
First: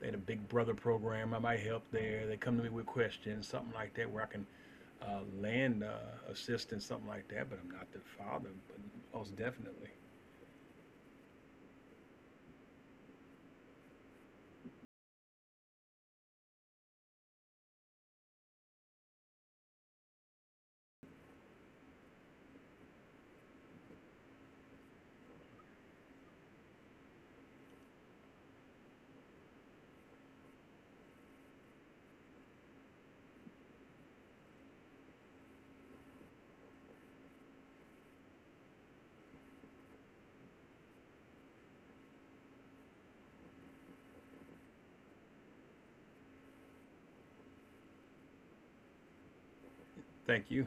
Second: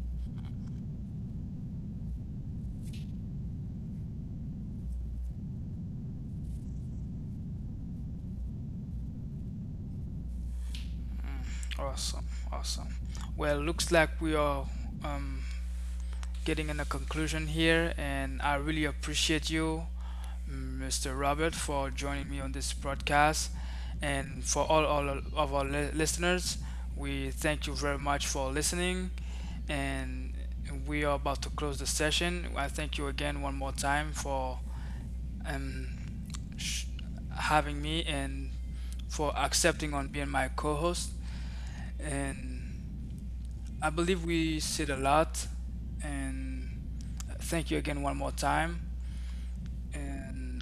S2: they had a big brother program. I might help there. They come to me with questions, something like that, where I can land assistance, something like that. But I'm not their father, but most definitely.
S1: mm. Awesome, awesome. Well, looks like we are um, getting in a conclusion here, and I really appreciate you, Mr. Robert, for joining me on this broadcast. And for all of our listeners, we thank you very much for listening. And we are about to close the session. I thank you again one more time for, um, sh- having me and for accepting on being my co-host. And I believe we said a lot, and thank you again one more time.
S2: Thank
S1: And
S2: you.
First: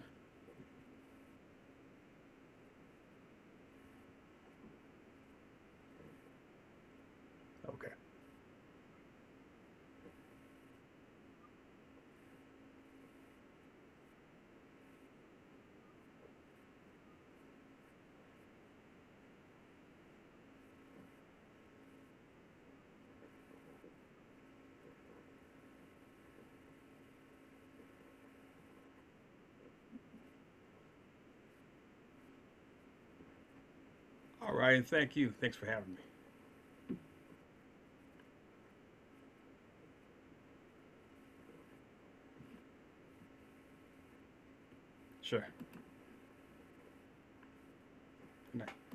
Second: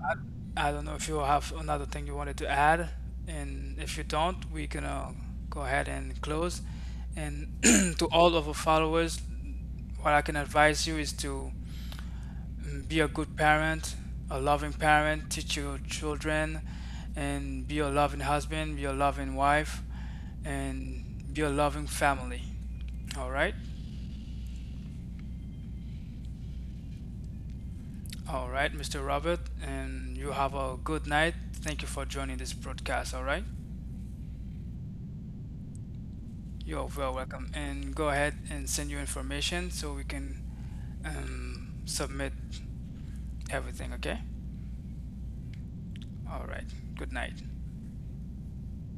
S1: I don't know if you have another thing you wanted to add, and if you don't, we're gonna go ahead and close. And
S2: Okay.
S1: to all of our followers, what I can advise you is to, be a good parent, a loving parent, teach your children, and be a loving husband, be a loving wife, and be a loving family. All right. All right, Mr. Robert, and you have a good night. Thank you for joining this broadcast. All right,
S2: All right, and thank you. Thanks for having me.
S1: you're well welcome. And go ahead and send your information so we can submit everything. Okay.
S2: Sure.
S1: All right. Good night.
S2: Good night.